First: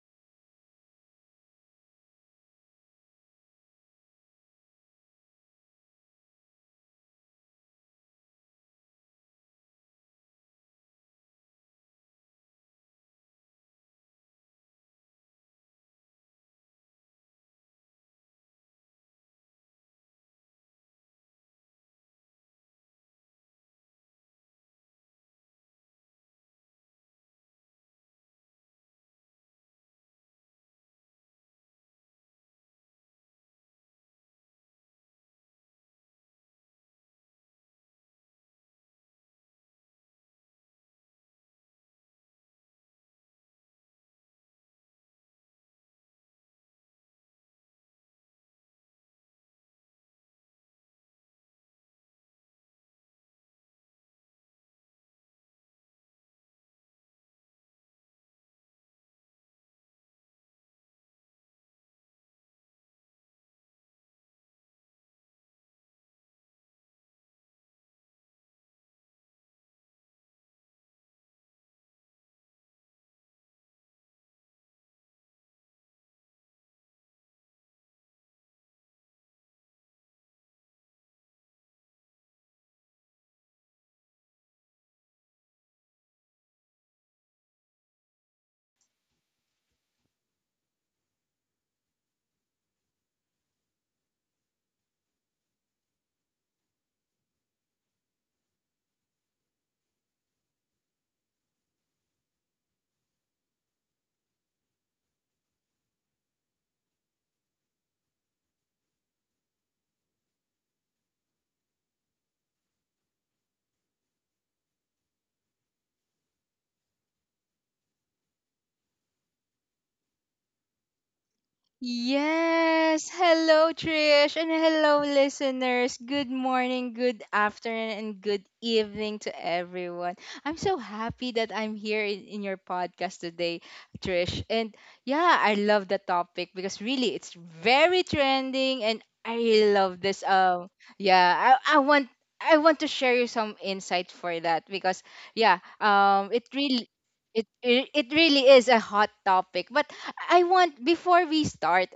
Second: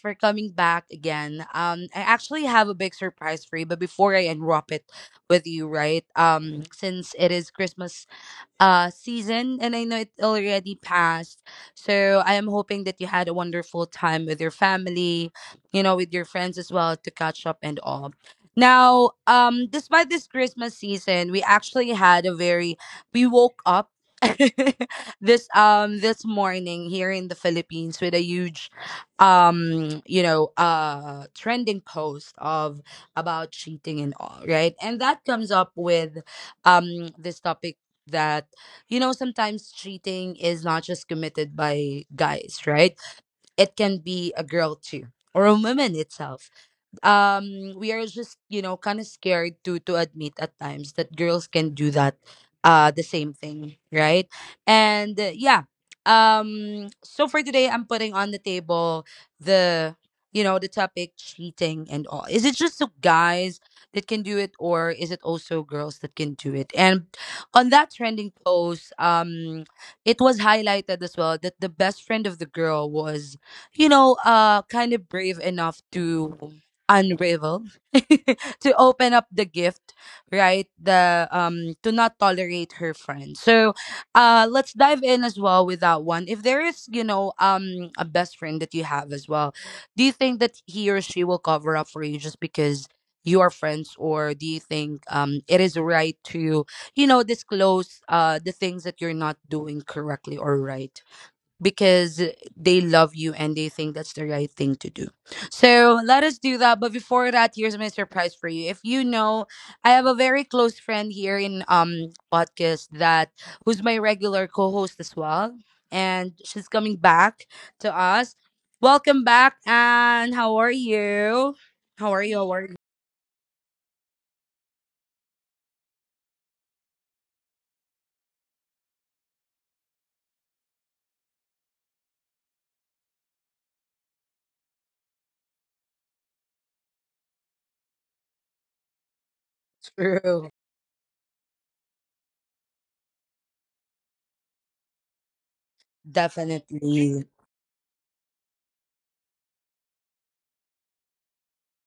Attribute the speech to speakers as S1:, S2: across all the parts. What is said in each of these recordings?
S1: for coming back again. I actually have a big surprise for you, but before I unwrap it with you, right? Since it is Christmas season, and I know it already passed. So I am hoping that you had a wonderful time with your family, you know, with your friends as well to catch up and all. Now, despite this Christmas season, we actually had a very we woke up this this morning here in the Philippines with a huge trending post of about cheating and all, right? And that comes up with this topic that you know, sometimes cheating is not just committed by guys, right? It can be a girl too, or a woman itself. We are just, you know, kind of scared to admit at times that girls can do that, the same thing, right? And yeah. So for today, I'm putting on the table the you know, the topic cheating and all. Is it just the guys that can do it, or is it also girls that can do it? And on that trending post, it was highlighted as well that the best friend of the girl was, you know, kind of brave enough to unravel to open up the gift, right? the To not tolerate her friend. So let's dive in as well with that one. If there is, you know, a best friend that you have as well, do you think that he or she will cover up for you just because you are friends? Or do you think it is right to, you know, disclose the things that you're not doing correctly or right, because they love you and they think that's the right thing to do. So let us do that. But before that, here's my surprise for you. If you know, I have a very close friend here in podcast that who's my regular co-host as well, and she's coming back to us. Welcome back, and how are you? How are you? How are you?
S2: Yes. Hello, Trish, and hello, listeners. Good morning, good afternoon, and good evening to everyone. I'm so happy that I'm here in your podcast today, Trish. And yeah, I love the topic because really it's very trending, and I really love this.
S1: True,
S2: Yeah, I want to share you some insight for that because yeah, it really
S1: definitely.
S2: it really is a hot topic, but I want before we start,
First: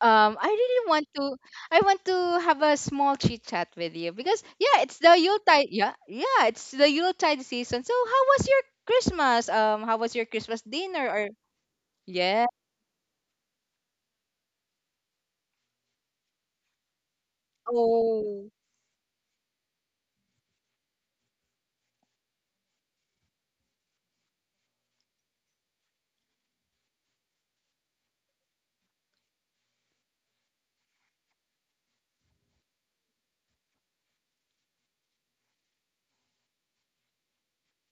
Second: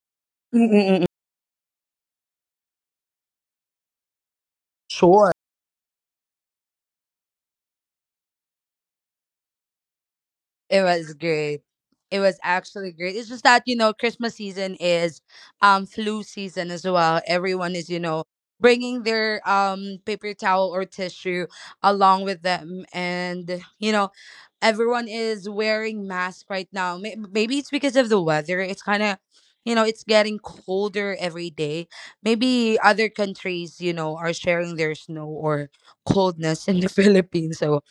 S2: I
S1: Mm, mm,
S2: really
S1: mm,
S2: want
S1: mm.
S2: to, I want to have a small chit chat with you because yeah, it's the
S1: Sure.
S2: Yuletide, yeah, yeah, it's the Yuletide season. So how was your Christmas? How was your Christmas
S1: It
S2: dinner?
S1: was
S2: Or
S1: great. It was
S2: yeah,
S1: actually great. It's just that, you know, Christmas season is flu season as well. Everyone is, you know,
S2: oh
S1: bringing their paper towel or tissue along with them, and, you know, everyone is wearing masks right now. Maybe it's because of the weather. It's kind of, you know, it's getting colder every day. Maybe other countries, you know, are sharing their snow or coldness in the Philippines. So,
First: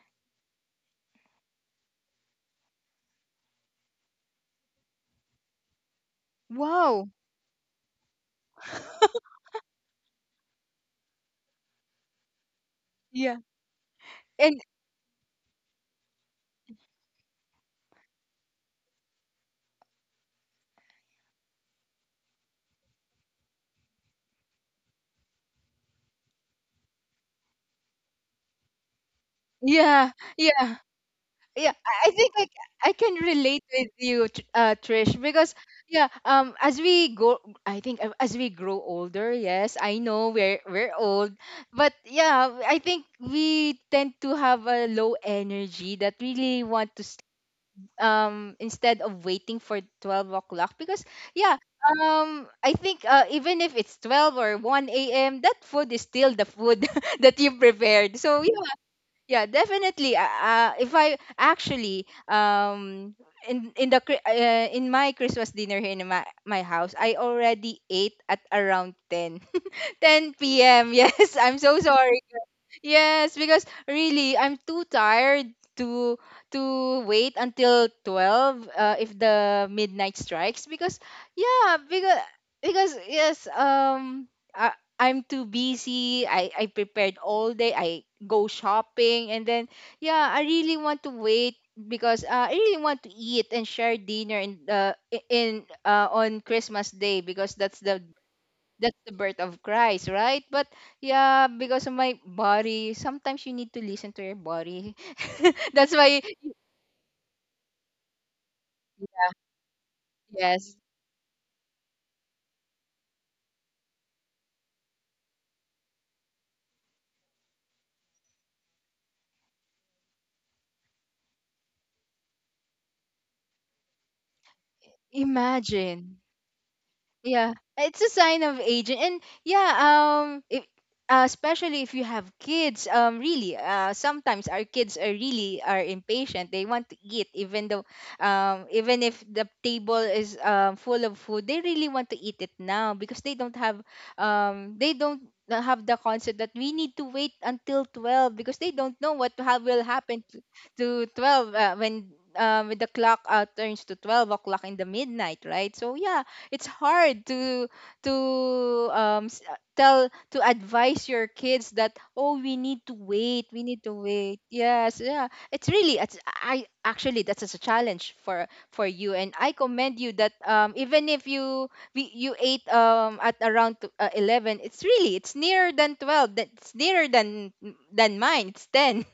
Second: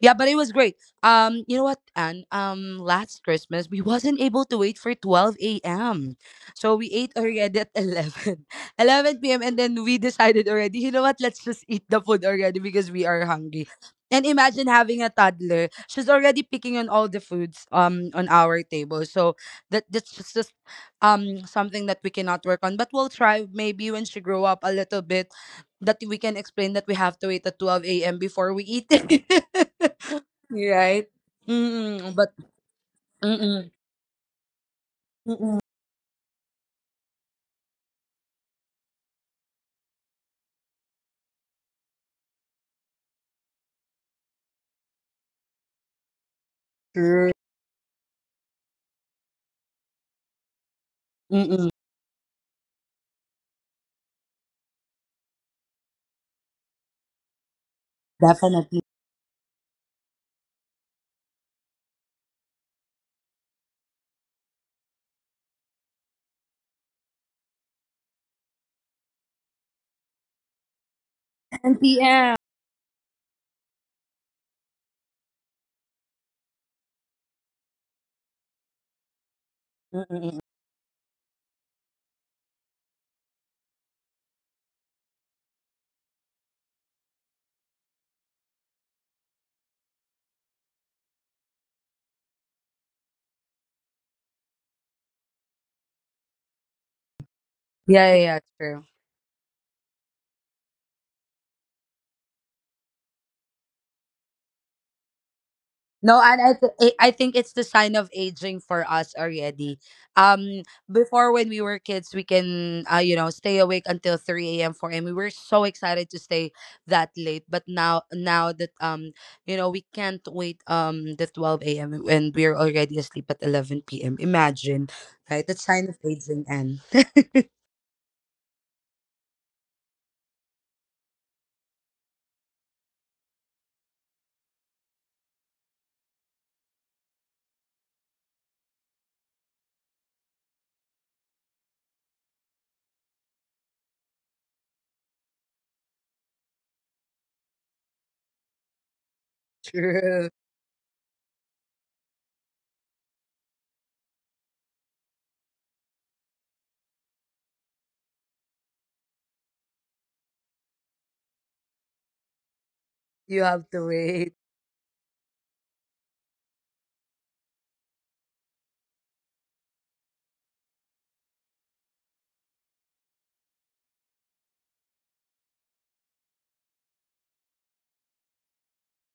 S1: yeah, but it was great. You know what, Anne? Last Christmas we wasn't able to wait for 12 a.m. So we
S2: wow,
S1: ate already at 11, 11 p.m. And then we decided already, you know what? Let's just eat the food already because we are
S2: yeah,
S1: hungry. And
S2: and
S1: imagine having a toddler. She's already picking on all the foods on our table. So that's just something that we cannot work on. But we'll try maybe when she grow up a little bit, that we can explain that we have to wait at 12 a.m. before we eat.
S2: yeah, yeah.
S1: Right?
S2: yeah i
S1: Mm,
S2: I
S1: but
S2: think I, I can relate
S1: mm-mm,
S2: with you Trish, because
S1: mm-mm,
S2: yeah, as we go I think, as we grow older. Yes, I know we're old, but yeah, I think we tend to have a low energy that really want to sleep,
S1: true.
S2: instead of waiting for 12 o'clock, because yeah,
S1: Mm-mm,
S2: I think, even if it's 12 or 1 a.m, that food is still the food that you prepared, so
S1: definitely.
S2: yeah, definitely. If I actually, in the in my Christmas dinner here in my house, I already ate at around 10. 10 p.m. Yes, I'm so
S1: 10
S2: sorry.
S1: p.m.
S2: Yes, because really, I'm too tired to to wait until 12, if the midnight
S1: Mm-mm.
S2: strikes, because yeah, because yes, I, I'm too busy. I prepared all day. I go shopping, and then yeah, I really want to wait, because I really want to eat and share dinner in I- in on Christmas day because that's the
S1: Yeah, yeah, yeah, true.
S2: that's the birth of Christ, right? But yeah, because of my body, sometimes you need to listen to your body. That's why,
S1: No, and I, th- I think it's the sign of aging for us already.
S2: yes,
S1: Before when we were kids, we can you know, stay awake until 3 a.m., 4 a.m. We were so excited to stay that late, but now that you know, we can't wait the 12 a.m., and we're already asleep at 11 p.m. Imagine, right? That's sign of
S2: imagine.
S1: aging, and.
S2: Yeah, it's a sign of aging, and yeah, if, especially if you have kids, really, sometimes our kids are really are impatient. They want to eat, even though, even if the table is full of food, they really want to eat it now, because they don't have, they don't have the concept that we need to wait until 12, because they don't know what will happen
S1: True.
S2: to 12, when, when the clock, turns to 12 o'clock in the midnight, right? So yeah, it's hard to tell, to advise your kids that, oh, we need to
S1: You
S2: wait, we
S1: have
S2: need
S1: to
S2: to
S1: wait.
S2: wait. Yes, yeah, it's really it's, I actually that's just a challenge for you, and I commend you that, even if you ate, at around 11, it's really, it's nearer than 12, that's nearer than mine, it's 10.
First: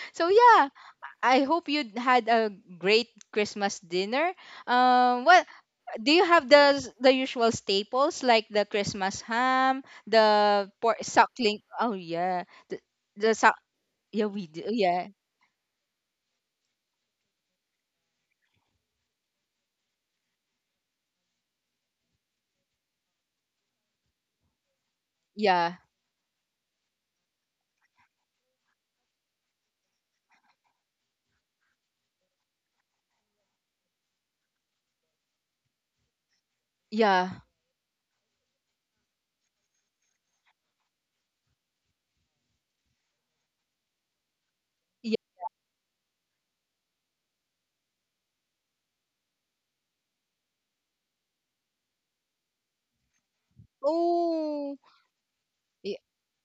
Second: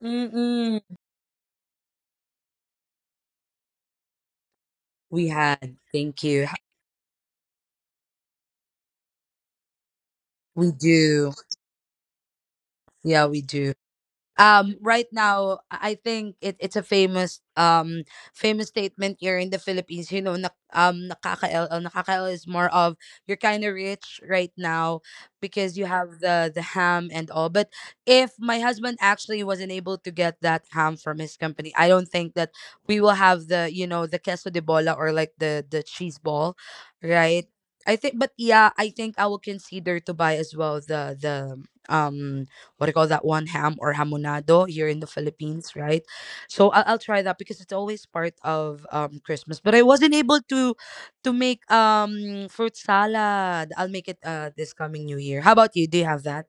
S2: So yeah,
S1: Mm-mm.
S2: I hope you had a great Christmas dinner.
S1: We
S2: What
S1: had.
S2: do
S1: Thank
S2: you have?
S1: you.
S2: The usual staples like the Christmas ham, the
S1: We
S2: pork
S1: do.
S2: suckling? Oh yeah, the
S1: Yeah,
S2: the
S1: we
S2: suck.
S1: do.
S2: Yeah, we do. Yeah,
S1: Right now I think it's a famous statement here in the Philippines, you know. Nakaka-l is more of you're kind of rich right now,
S2: yeah,
S1: because you have the ham and all. But if my husband actually wasn't able to get that ham from his company, I don't think that we will have, the you know, the queso de bola, or like the cheese ball,
S2: yeah,
S1: right? I think, but yeah, I think I will consider to buy as well the um what do you call that one, ham or hamonado here in the
S2: yeah.
S1: Philippines, right? So I'll try that because it's always part of Christmas. But I wasn't able to make fruit salad. I'll make it this
S2: Oh,
S1: coming New Year. How about you? Do you have that?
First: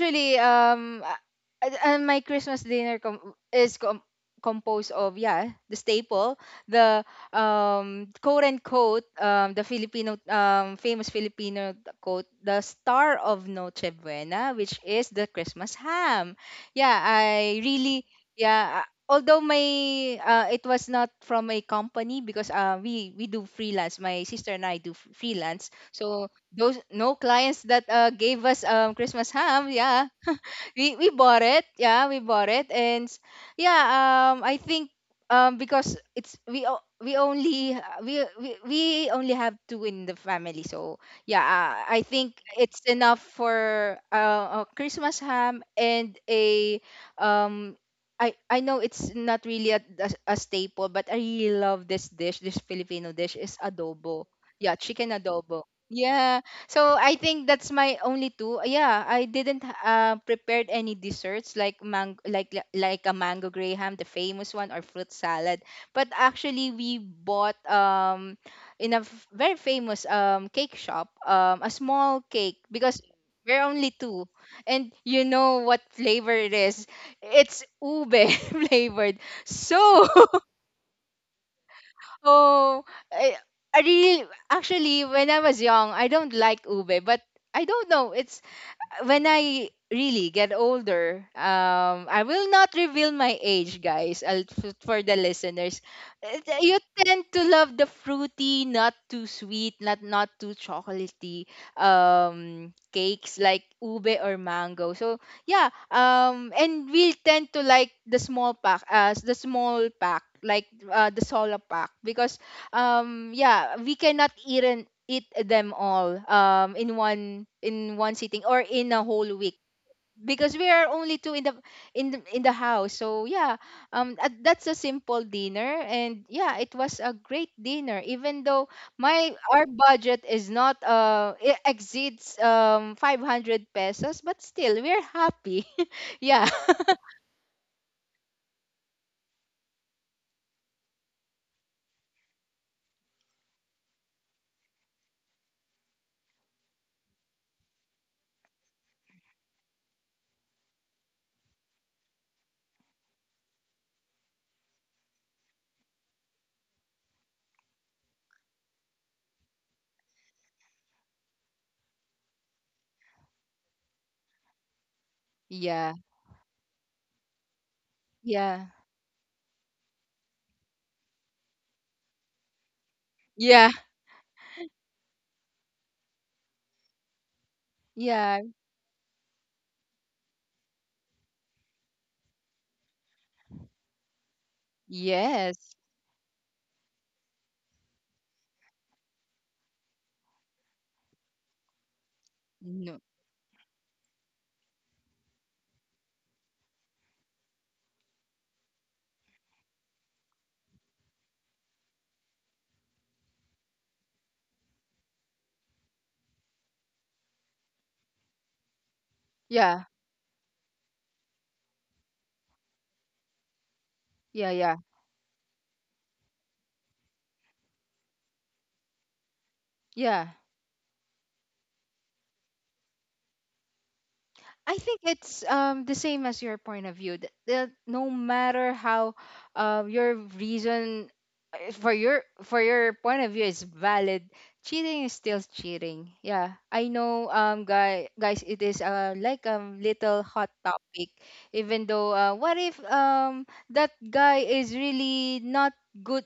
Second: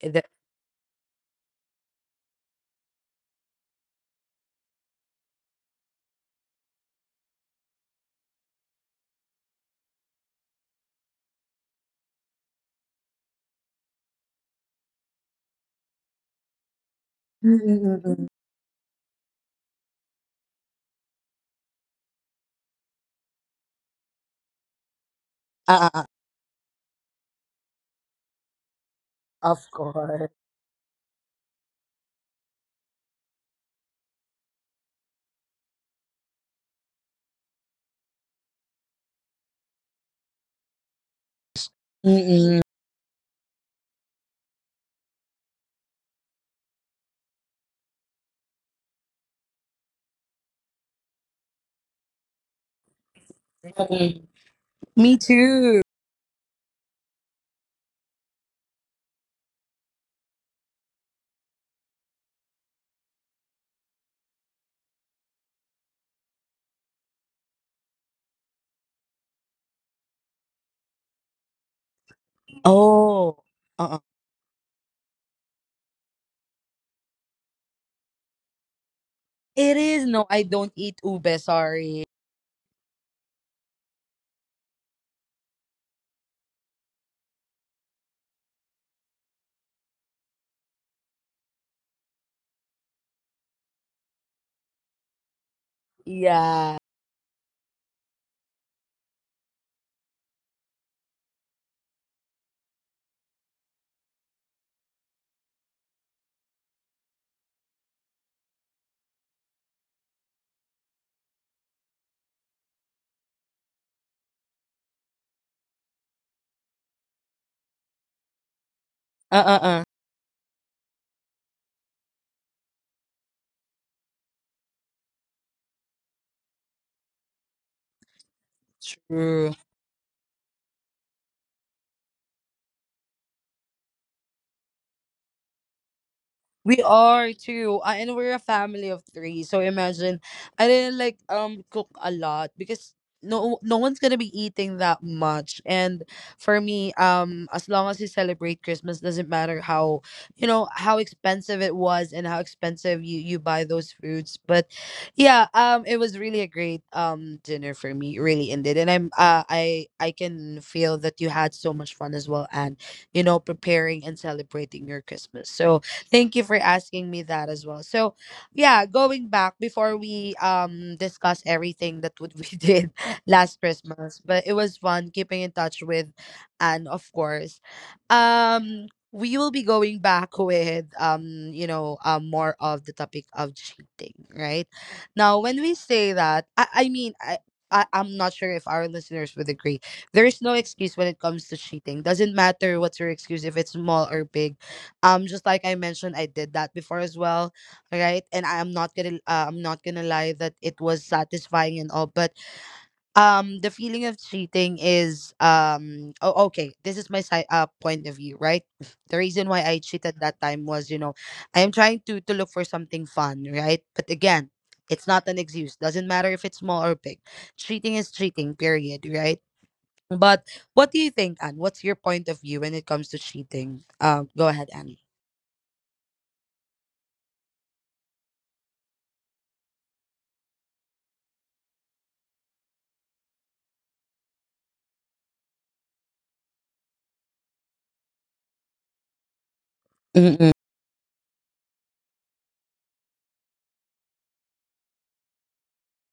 S1: Eh.
S2: my Christmas dinner com- is com- composed of, yeah, the staple, the, quote unquote, the Filipino, famous Filipino quote, the star of Noche Buena, which is the Christmas ham. Yeah, I really, yeah. Although my it was not from a company because, we do freelance. My sister and I do freelance,
S1: Uh, uh, uh,
S2: so those no clients that, gave us Christmas
S1: of
S2: ham. Yeah,
S1: course.
S2: we bought it. Yeah, we bought it, yeah, I think, because it's, we o- we, we only have two in the family, so yeah, I think
S1: Mm-mm.
S2: it's enough for, a Christmas ham and a um. I know it's not really a staple, but I really love this dish. This Filipino dish is
S1: Mm-mm.
S2: adobo. Yeah, chicken
S1: Me
S2: adobo.
S1: too.
S2: Yeah, so I think that's my only two. Yeah, I didn't, prepared any desserts like like a mango graham, the famous one, or fruit salad. But actually, we bought, in a very famous cake shop, a small cake, because
S1: Oh,
S2: we're only
S1: uh-uh.
S2: two, and you know what flavor it is? It's ube flavored.
S1: It is.
S2: So
S1: No, I don't eat ube. Sorry.
S2: oh, I, I really actually when I was young, I don't like ube, but I don't know. It's when I really get older. I will not reveal my age, guys. I'll, for the listeners, you
S1: Yeah.
S2: tend to love the fruity, not too sweet, not too chocolatey cakes like ube or mango. So yeah, and we tend to like the small pack, as the small pack, like, the solo pack, because yeah, we cannot eat and eat them all, in one sitting or in a whole
S1: Uh uh
S2: week,
S1: uh.
S2: because we are only two in the, in the house, so yeah, that's a simple dinner, and yeah, it was a great dinner, even though my
S1: True.
S2: our budget is not, it exceeds, 500 pesos, but still we're happy. Yeah.
S1: We are too, and we're a family of three. So imagine, I didn't like cook a lot, because no no one's gonna be eating that much. And for me, as long as you celebrate Christmas, doesn't matter how, you know, how expensive it was and how expensive you buy those foods. But yeah, it was really a great dinner for me. It really ended, and I'm I can feel that you had so much fun as well, and, you know, preparing and celebrating your Christmas. So
S2: Yeah,
S1: thank you for asking me that as well. So,
S2: yeah,
S1: yeah, going back before we discuss everything that what we did last
S2: yeah,
S1: Christmas, but it was fun keeping in touch with, and of course.
S2: yeah,
S1: Um we will be going back with you know, more of the topic of cheating, right? Now, when we
S2: yes,
S1: say that, I mean, I'm not sure if our listeners would agree. There is no excuse when it comes to cheating. Doesn't matter
S2: no,
S1: what's your excuse, if it's small or big, just like I mentioned, I did that before as well, right? And I'm not gonna I'm not gonna lie that it was satisfying and all. But the feeling of cheating is oh, okay, this is my side, point of view, right? The reason why
S2: yeah,
S1: I cheated that time was, you know, I am trying to look for something fun, right? But
S2: yeah,
S1: again,
S2: yeah.
S1: it's not an excuse. Doesn't matter if it's small or big. Cheating is cheating. Period, right?
S2: Yeah.
S1: But what do you think, Anne? What's your point of view when it comes to cheating? Go
S2: I
S1: ahead,
S2: think it's, the same as your point of view that, no matter how, your reason, for your point of view is valid. Cheating is still cheating. Yeah, I know, guys, it is, like a little hot
S1: Anne.
S2: topic. Even though, what if, that guy is really not good?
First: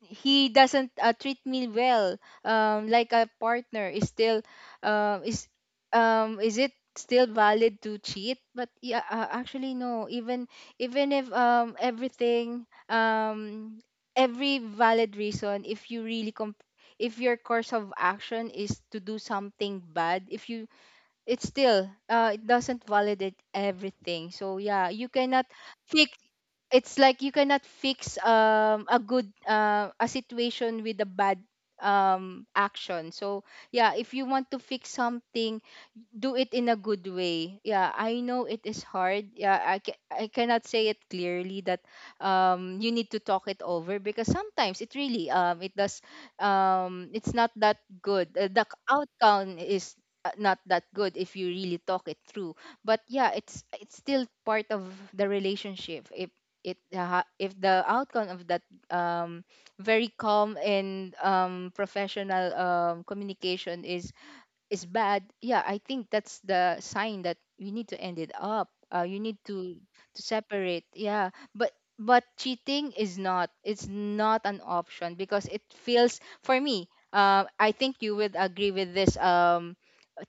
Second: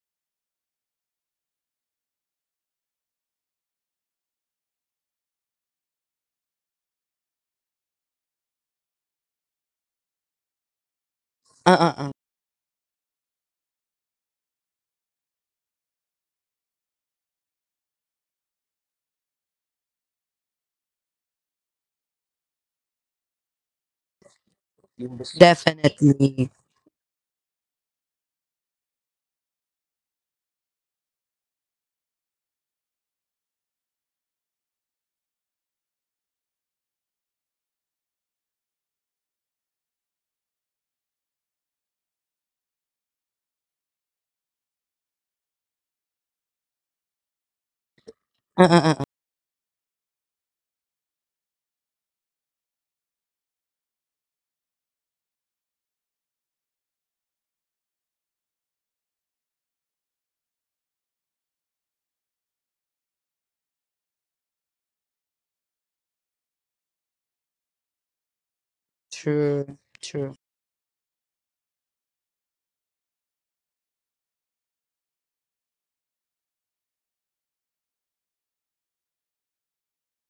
S2: He doesn't, treat me well. Like a partner, is still, is, is it still valid to cheat? But yeah, actually no. Even if,
S1: Uh uh uh.
S2: everything, every valid reason, if you really if your course of action is to do something bad, if you it's still, it doesn't validate everything. So yeah, you cannot fix
S1: Definitely.
S2: it's like you cannot fix, a good, a situation with a bad, action. So yeah, if you want to fix something, do it in a good way. Yeah, I know it is hard. Yeah, I cannot say it clearly, that, you need to talk it over, because sometimes it really, it does, it's not that good.
S1: Uh
S2: The
S1: uh uh. uh,
S2: outcome is, not that good if you really talk it through. But yeah, it's still part of the relationship. If the outcome of that, um very calm and, professional, communication is bad, yeah, I think that's the sign that you need to end it up. You need to
S1: True.
S2: to
S1: True.
S2: separate. Yeah, but cheating is not. It's not an option because it feels for me. I think you would agree with this,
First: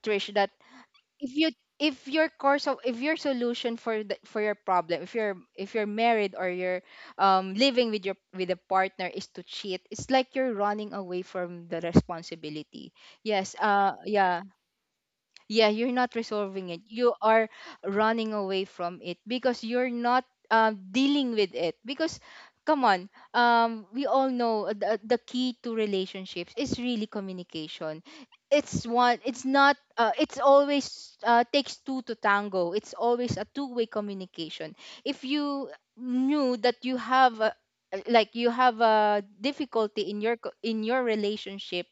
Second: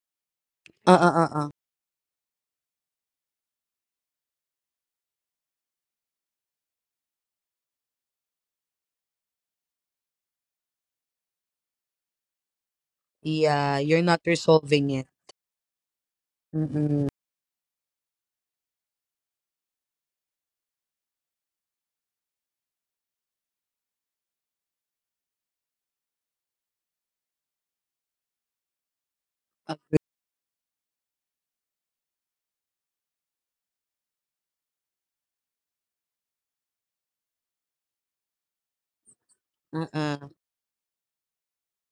S2: Trish, that
S1: Uh uh
S2: if
S1: uh.
S2: you
S1: uh.
S2: if your solution for the for your problem, if you're married or you're, living with a partner, is to cheat, it's like you're running away from the responsibility. Yes,
S1: Yeah, you're not
S2: yeah,
S1: resolving it.
S2: yeah, you're not resolving it.
S1: Mm-mm.
S2: You are running away from it, because you're not, dealing with it, because come on, we all know the key to relationships is really communication. It's one, it's not,
S1: Agree.
S2: it's always, takes two to tango. It's always a two-way communication. If you knew that you have a, like you have a difficulty in
S1: Uh-uh.
S2: in your relationship,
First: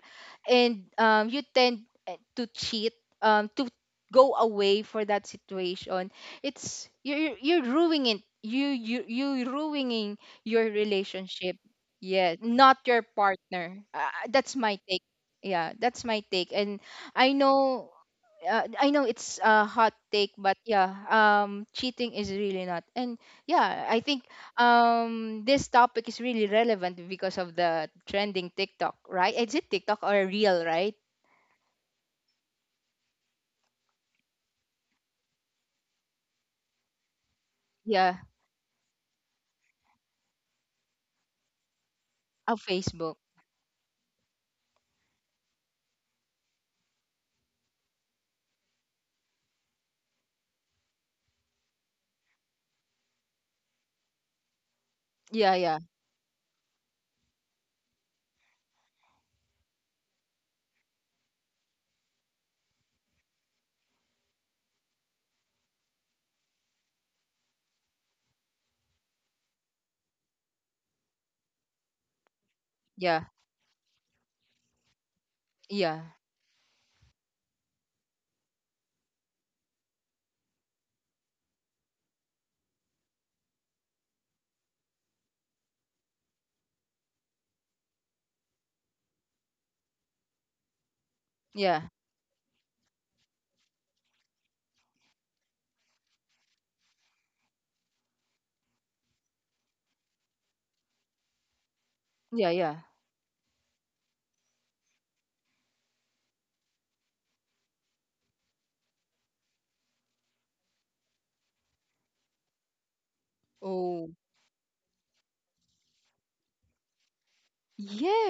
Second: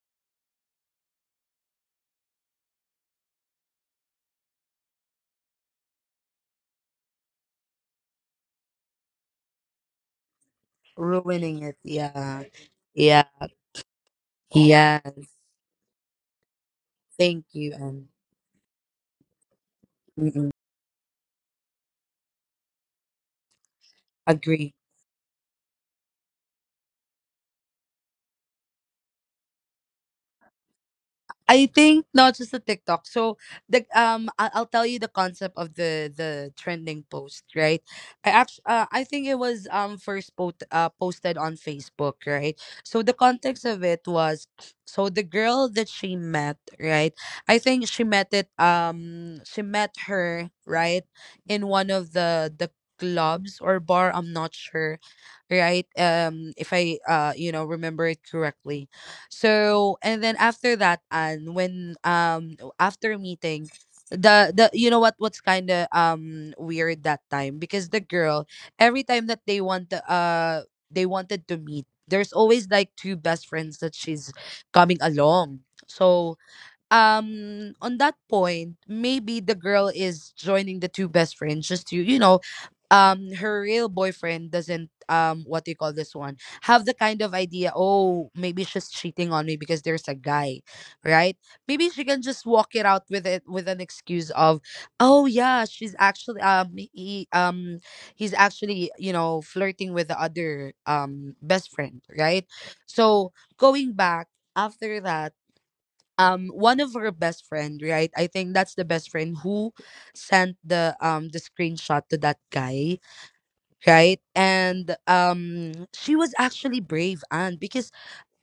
S2: and, you tend, to cheat, to go away for that situation, it's, you're ruining it. You ruining your relationship,
S1: Ruining it.
S2: yeah,
S1: Yeah.
S2: not your
S1: Yeah.
S2: partner. That's my take.
S1: Yes.
S2: Yeah, that's my take. And i
S1: Thank you.
S2: know
S1: And
S2: I know it's a hot take,
S1: mm-mm.
S2: but yeah, cheating is really not. And yeah, I think,
S1: Agree.
S2: this topic is really relevant because of the trending TikTok, right? Is it TikTok or real, right?
S1: I think not just the TikTok. So the, I'll tell you the concept of the trending post, right?
S2: Yeah,
S1: I actually, I think it was first post, posted on Facebook, right?
S2: of
S1: So the
S2: Facebook.
S1: context of it was, so the girl that she met, right? I think she met it she met her, right, in one of the clubs or bar. I'm not sure,
S2: Yeah,
S1: right?
S2: yeah,
S1: If I, you know, remember it correctly. So, and then after that, and when after meeting, the you know, what's kind of weird that time, because the girl, every time that they want to, they wanted to meet, there's always like two
S2: yeah,
S1: best friends that she's coming along.
S2: yeah,
S1: So, on that point, maybe the girl is joining the two best friends just to, you know, her real boyfriend doesn't, what do you call this one, have the kind of idea, oh, maybe she's cheating on me because there's a guy, right? Maybe
S2: yeah,
S1: she can just walk it out with it, with an excuse of, oh yeah, she's actually he he's actually, you know, flirting with the other best friend, right?
S2: yeah, yeah.
S1: So, going back, after that, one of her best friend, right, I think that's the best friend who sent the screenshot to that guy, right?
S2: Oh,
S1: And, she was actually brave, and because,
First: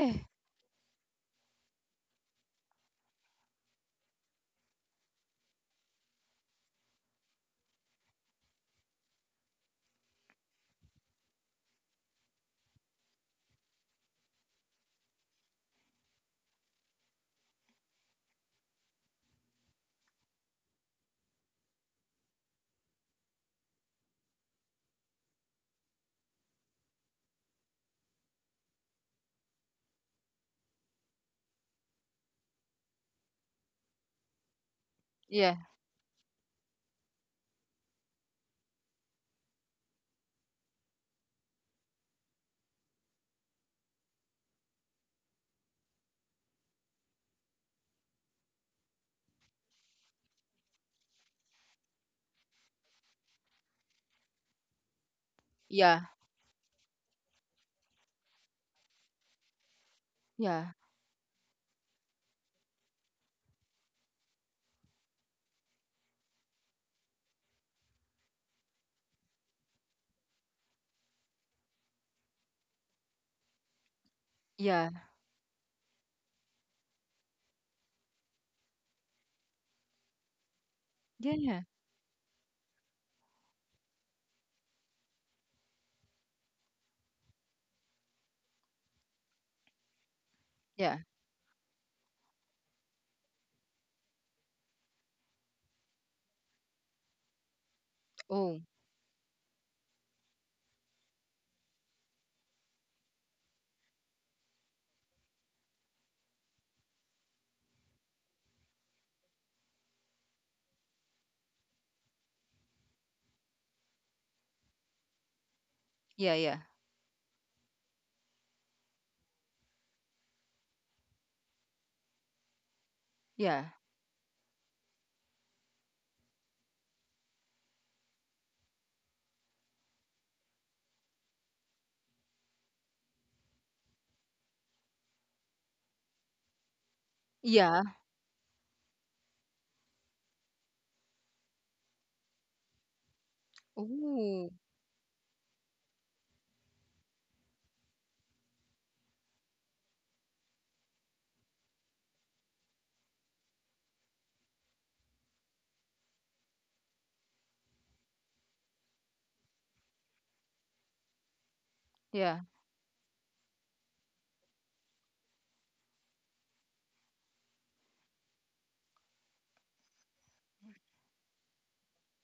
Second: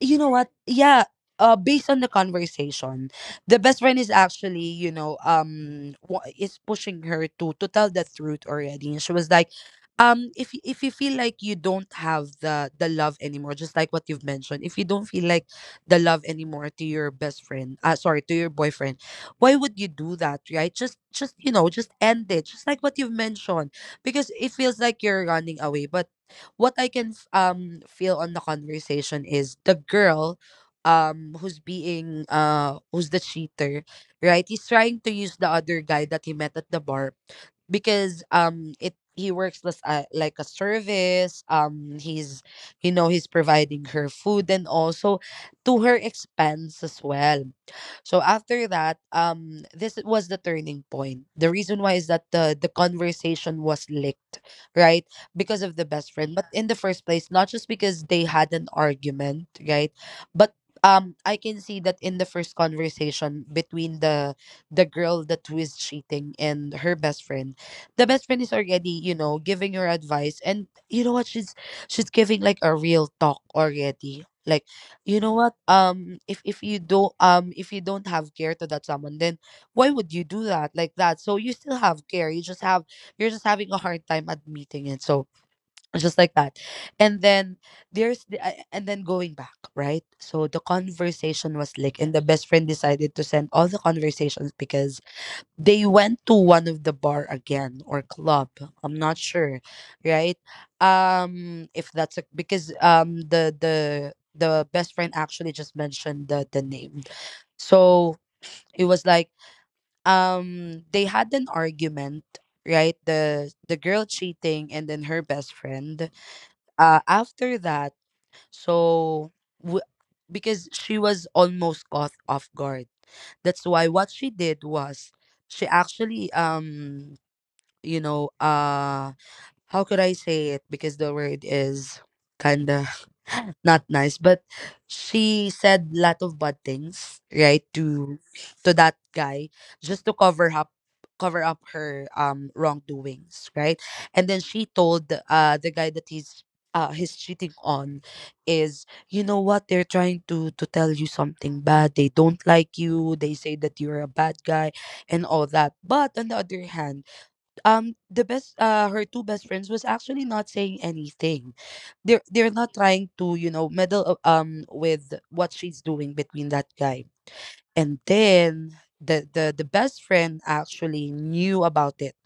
S1: you know what? Yeah. Based on the conversation, the best friend is actually, you know, is pushing her to tell the truth already. And she was like, if, if you feel like you don't have the love anymore, just like what you've mentioned, if you don't feel like the love anymore to your best friend, sorry, to your boyfriend, why would you do that, right? Just, you know, just end it, just like what you've mentioned, because it feels like you're running away. But what I can, feel on the conversation is the girl, who's being, who's the cheater, right? He's trying to use the
S2: yeah,
S1: other guy that he met at the bar because it he works as like a service. He's, you know, he's providing her food and also to her expense as well. So after that, this was the turning point. The reason why is that the conversation was leaked, right? Because of the
S2: yeah,
S1: best friend. But in the first place, not just because they had an argument, right? But
S2: yeah,
S1: I can see that in the first conversation between the girl that who is cheating and her best friend, the best friend is already, you know, giving her advice. And you know what, she's giving like a real talk already, like,
S2: yeah,
S1: you know what, if you don't, if you don't have care to that someone, then why would you do that like that? So
S2: yeah,
S1: you
S2: yeah,
S1: still have care, you just have, you're just having a hard time admitting it. So, just like that. And then there's the, and then going back, right? So the
S2: yeah.
S1: conversation was like, and the best friend decided to send all the conversations because they went to one of the bar again or club.
S2: Oh,
S1: I'm not sure, right? If that's a, because the best friend actually just mentioned the name. So it was like, they had an argument, right? The girl cheating and then her best friend.
S2: yeah, yeah,
S1: After that, so, w- because she was almost caught off guard, that's
S2: yeah,
S1: why what she did was, she actually, you know, how could I say it? Because the word is kinda not nice. But she said lot of bad things, right,
S2: yeah.
S1: to that guy, just to cover up her wrongdoings, right? And then
S2: Oh,
S1: she told the guy that he's cheating on is, you know what, they're trying to tell you something bad, they don't like you, they say that you're a bad guy and all that. But on the other hand, the best her two best friends was actually not saying anything.
S2: yeah.
S1: They're not trying to, you know, meddle with what she's doing between that guy. And then the best friend actually knew about it,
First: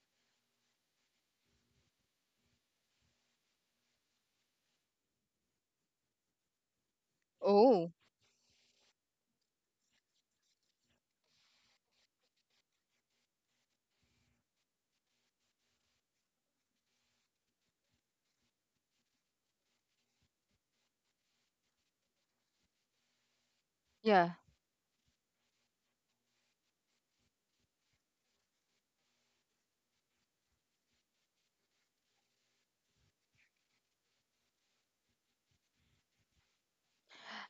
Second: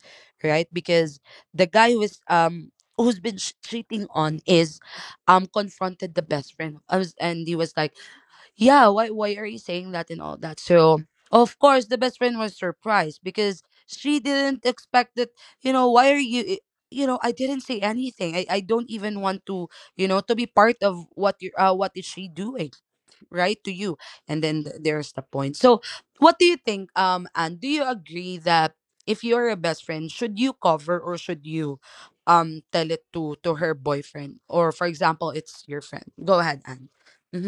S1: right? Because the guy who is who's been cheating on is, confronted the best friend I was, and he was
S2: Oh,
S1: like, yeah, why are you saying that and all that? So of course the best friend was surprised because she didn't expect that. You know, why are you you know, I didn't say anything. I don't even want to, you know, to be part of what you what is she doing, right, to you.
S2: yeah.
S1: And then there's the point. So what do you think, and do you agree that if you're a best friend, should you cover or should you tell it to her boyfriend? Or for example, it's your friend, go ahead and...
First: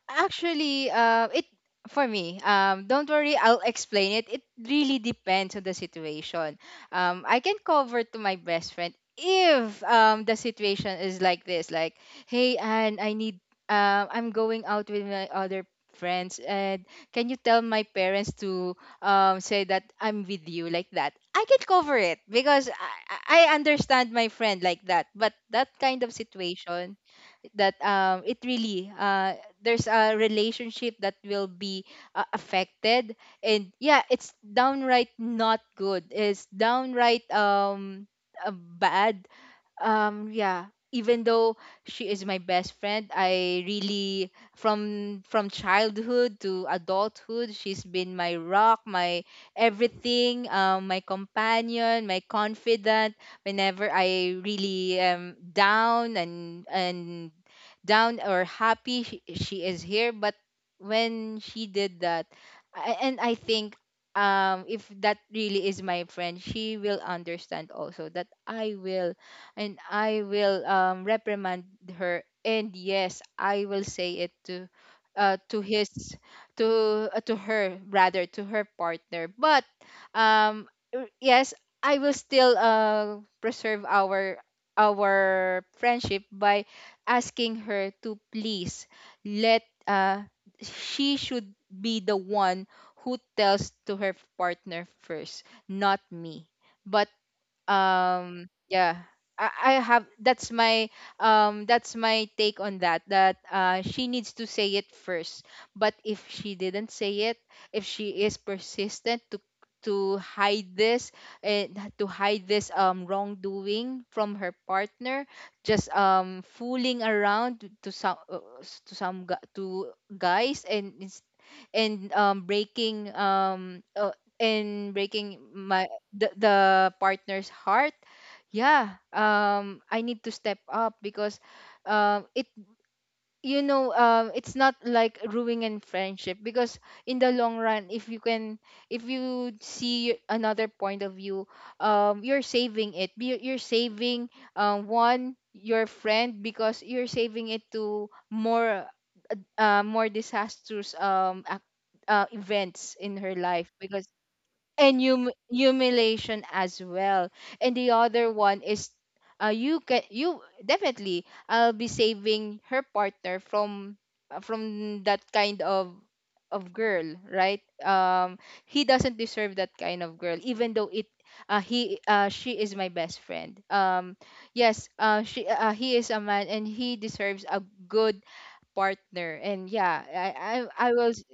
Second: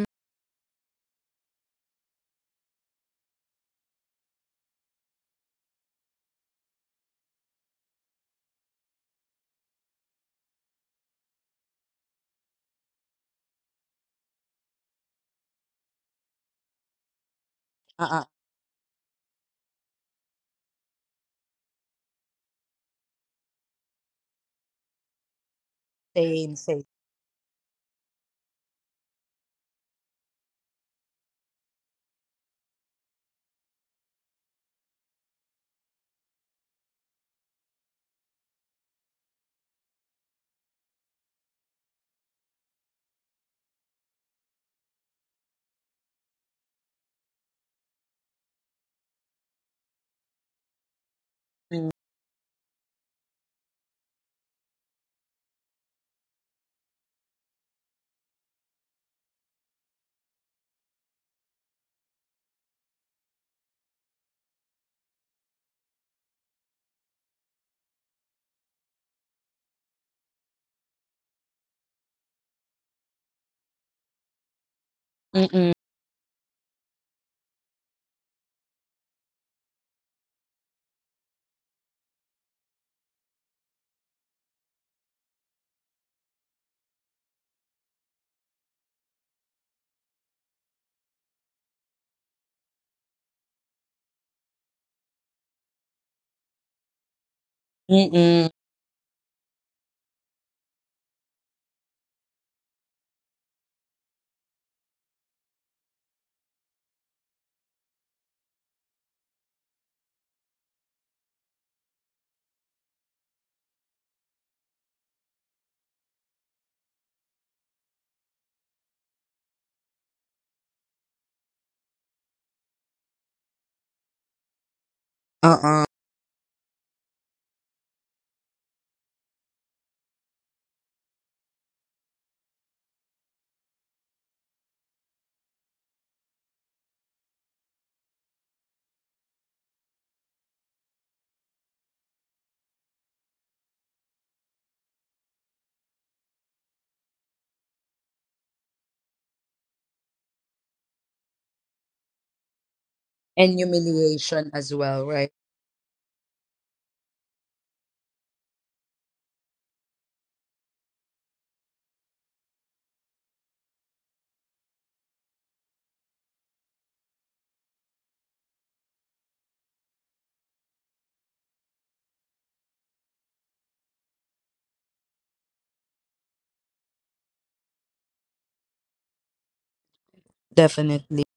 S2: Actually, it for me. Don't worry, I'll explain it. It really depends on the situation. I can cover to my best friend if, the situation is like this, like, hey, and I need. I'm going out with my other friends, and can you tell my parents to, say that I'm with you like that? I can cover it because I understand my friend like that. But that kind of
S1: Same, same.
S2: situation, that it really there's a relationship that will be affected. And yeah, it's downright not good. It's downright uh, bad. Yeah, even though she is my best friend, I really from childhood to adulthood, she's been my rock, my everything, my
S1: Mm.
S2: companion, my confidant. Whenever I really am down and down or happy, she is here. But when she did that. And I think if that really is my friend, she will understand also that I will reprimand her. And yes, I will say it to
S1: Mm-mm.
S2: his, to her, rather, to her partner. But um yes, I will still preserve our friendship by asking her to please let uh she should be the one who tells to her partner first, not me. But
S1: Mm-mm.
S2: yeah, I have that's my take on that, that she needs to say it first. But if she didn't say it, if she is persistent to hide this, and to hide this wrongdoing from her partner, just fooling around to some gu- to guys, and breaking and breaking
S1: Uh-uh.
S2: the partner's heart. Yeah, I need to step up, because it, it's not like ruining friendship, because in the long run, if you see another point of view, you're saving it. You're saving, one, your friend, because you're saving it to more disastrous events in her
S1: And
S2: life, because,
S1: humiliation as
S2: and
S1: well, right?
S2: humiliation as well. And the other one is, you, definitely I'll be saving her partner from from that kind of girl, right? He doesn't deserve that kind of girl, even though it he she is my best friend. Yes, she he is a man and he deserves a good partner. And yeah, I, I
S1: Definitely.
S2: was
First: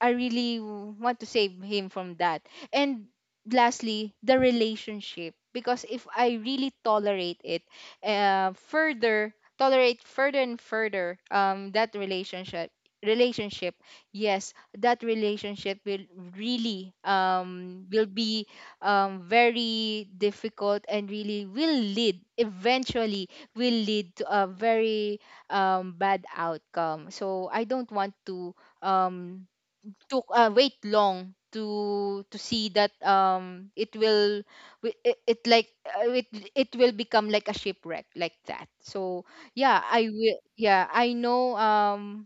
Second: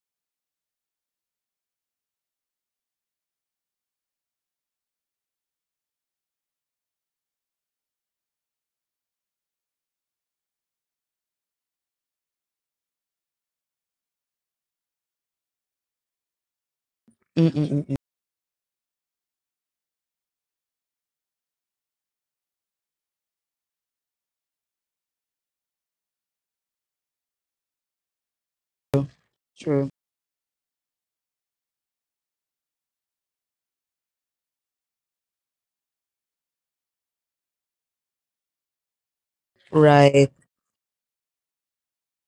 S2: I really want to save him from that. And lastly, the relationship, because if I really tolerate it, further, tolerate further and further, that relationship, yes, that relationship will really,
S1: Mm-mm.
S2: will be, very difficult, and really will lead eventually, will lead to a very, bad outcome. So I don't want to
S1: True.
S2: um,
S1: True.
S2: took wait long to see that, it will, wi- it, it like uh, it it will become like a shipwreck like that. So yeah, I
S1: Right.
S2: will yeah, I know,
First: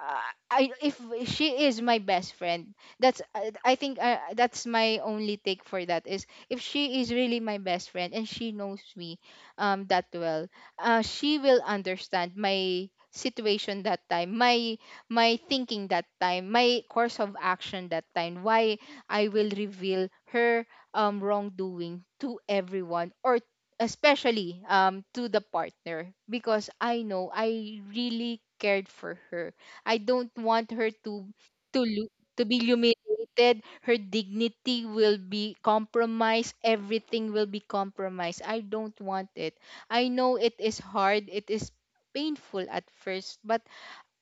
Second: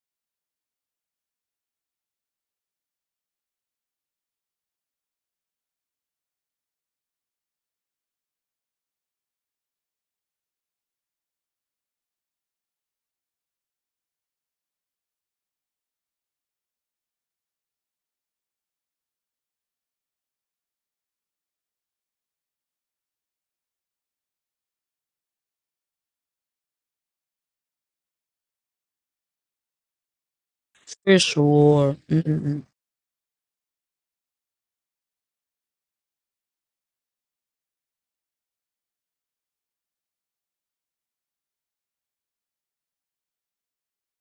S2: uh, I if she is my best friend, that's, I think, that's my only take for that, is if she is really my best friend and she knows me that well, she will understand my situation that time, my thinking that time, my course of action that time, why I will reveal her, wrongdoing to everyone, or especially, to the partner, because I know I really cared for her. I don't want her
S1: For
S2: to
S1: sure.
S2: lo- to be
S1: Mm-mm.
S2: humiliated. Her dignity will be compromised. Everything will be compromised. I don't want it. I know it is hard. It is painful at first, but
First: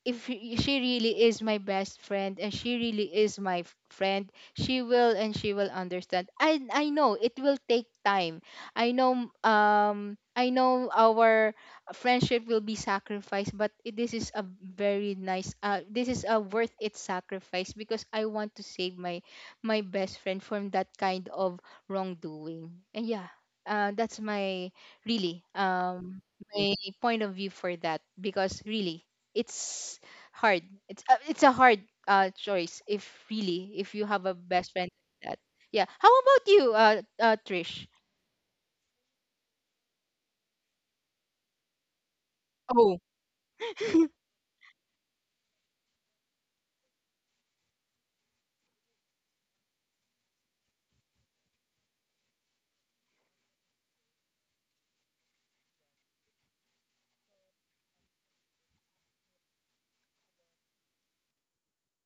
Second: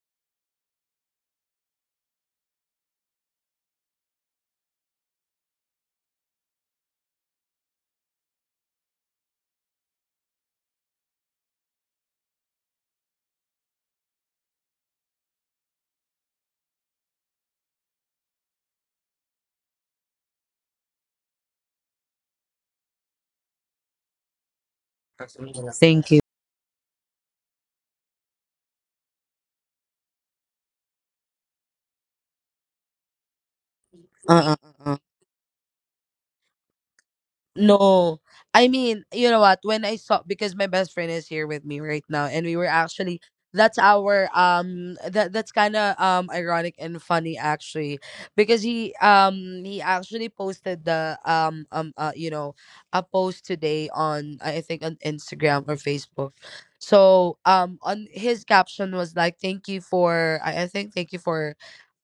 S2: if she really is my best friend and she really is my friend, she will understand. I know it will take time. I know, I know our friendship will be sacrificed, but this is a very nice, this is a worth it sacrifice, because I want to save my best friend from that kind of wrongdoing. And yeah, that's my really
S1: Thank
S2: um
S1: you.
S2: my point of view for that, because really, it's hard. It's a hard choice, if, really, if you have a
S1: Uh-uh,
S2: best friend
S1: uh-uh.
S2: like that. Yeah. How about you, Trish?
S1: No, I mean, you know what? When I saw, because my best friend is here with me right now, and we were
S2: Oh,
S1: actually, that's our that that's kind of ironic and funny actually, because he actually posted the you know, a post today on, I think on Instagram or Facebook. So on his caption was like thank you for, I think, thank you for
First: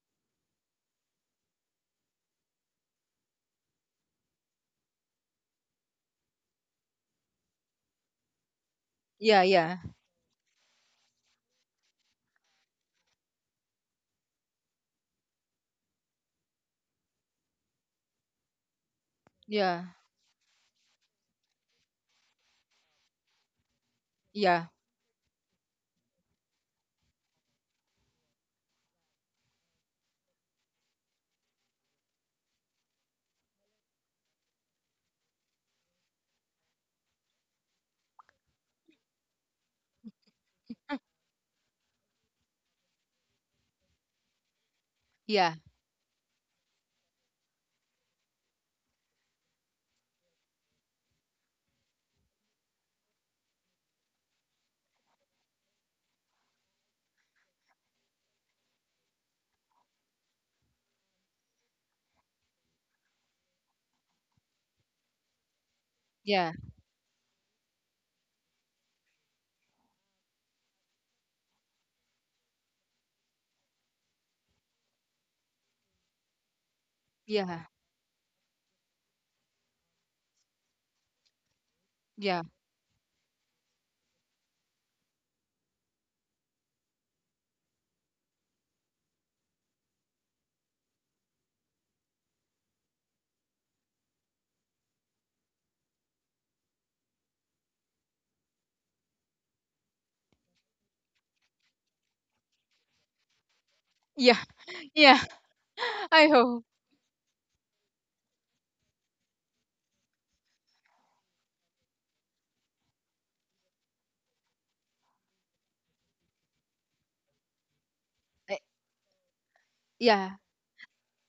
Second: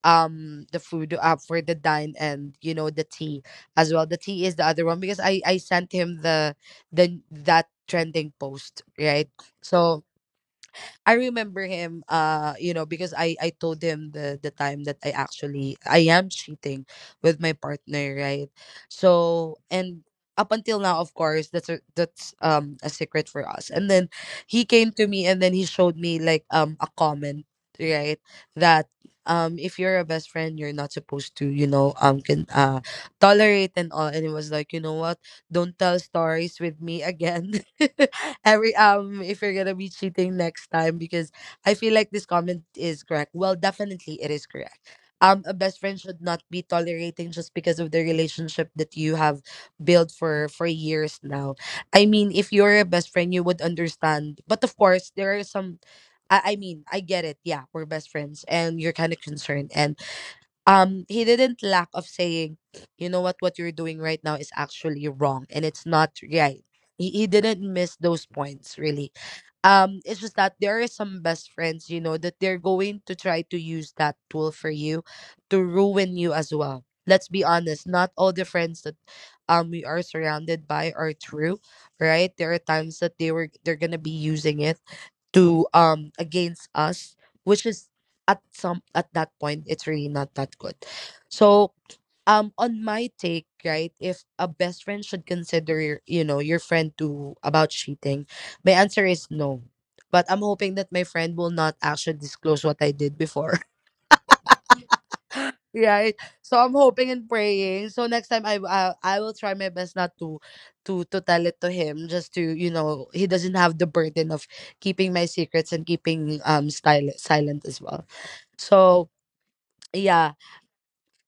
S1: the food, for the dine, and you know, the tea as well. The tea is the other one, because I sent him the that trending post, right?
S2: yeah, yeah,
S1: So I remember him, you know, because I told him the time that I actually I am cheating with my partner, right? So
S2: yeah,
S1: and up until now of course that's a secret for us. And then he
S2: yeah,
S1: came to me and then he showed me like a comment, right, that if you're a best friend, you're not supposed to, you know, can tolerate and all. And it was like, you know what, don't tell stories with me again. Every if you're gonna be cheating next time, because I feel like this comment is correct. Well, definitely it is correct.
S2: yeah,
S1: A best friend should not be tolerating just because of the relationship that you have built for years now. I mean, if you're a best friend, you would understand. But of course, there are some, I mean, I get it. Yeah, we're best friends and you're kind of concerned. And he didn't lack of saying, you know what you're doing right now is actually wrong and it's not
S2: yeah,
S1: right. He didn't miss those points, really. It's just that there are some best friends, you know, that they're going to try to use that tool for you to ruin you as well. Let's be
S2: yeah,
S1: honest, not all the friends that we are surrounded by are true, right?
S2: yeah,
S1: There are times that they're gonna be using it to against us, which is, at some at that point, it's really not that good. So, on my take, right, if a best friend should consider your, you know, your friend to about cheating, my answer is no. But I'm hoping that my friend will not actually disclose what I did before.
S2: yeah, yeah.
S1: Right,
S2: I
S1: so
S2: hope.
S1: I'm hoping and praying so next time, I will try my best not to to tell it to him, just to, you know, he doesn't have the burden of keeping my secrets and keeping style silent as well.
S2: I-
S1: So, yeah.
S2: Yeah.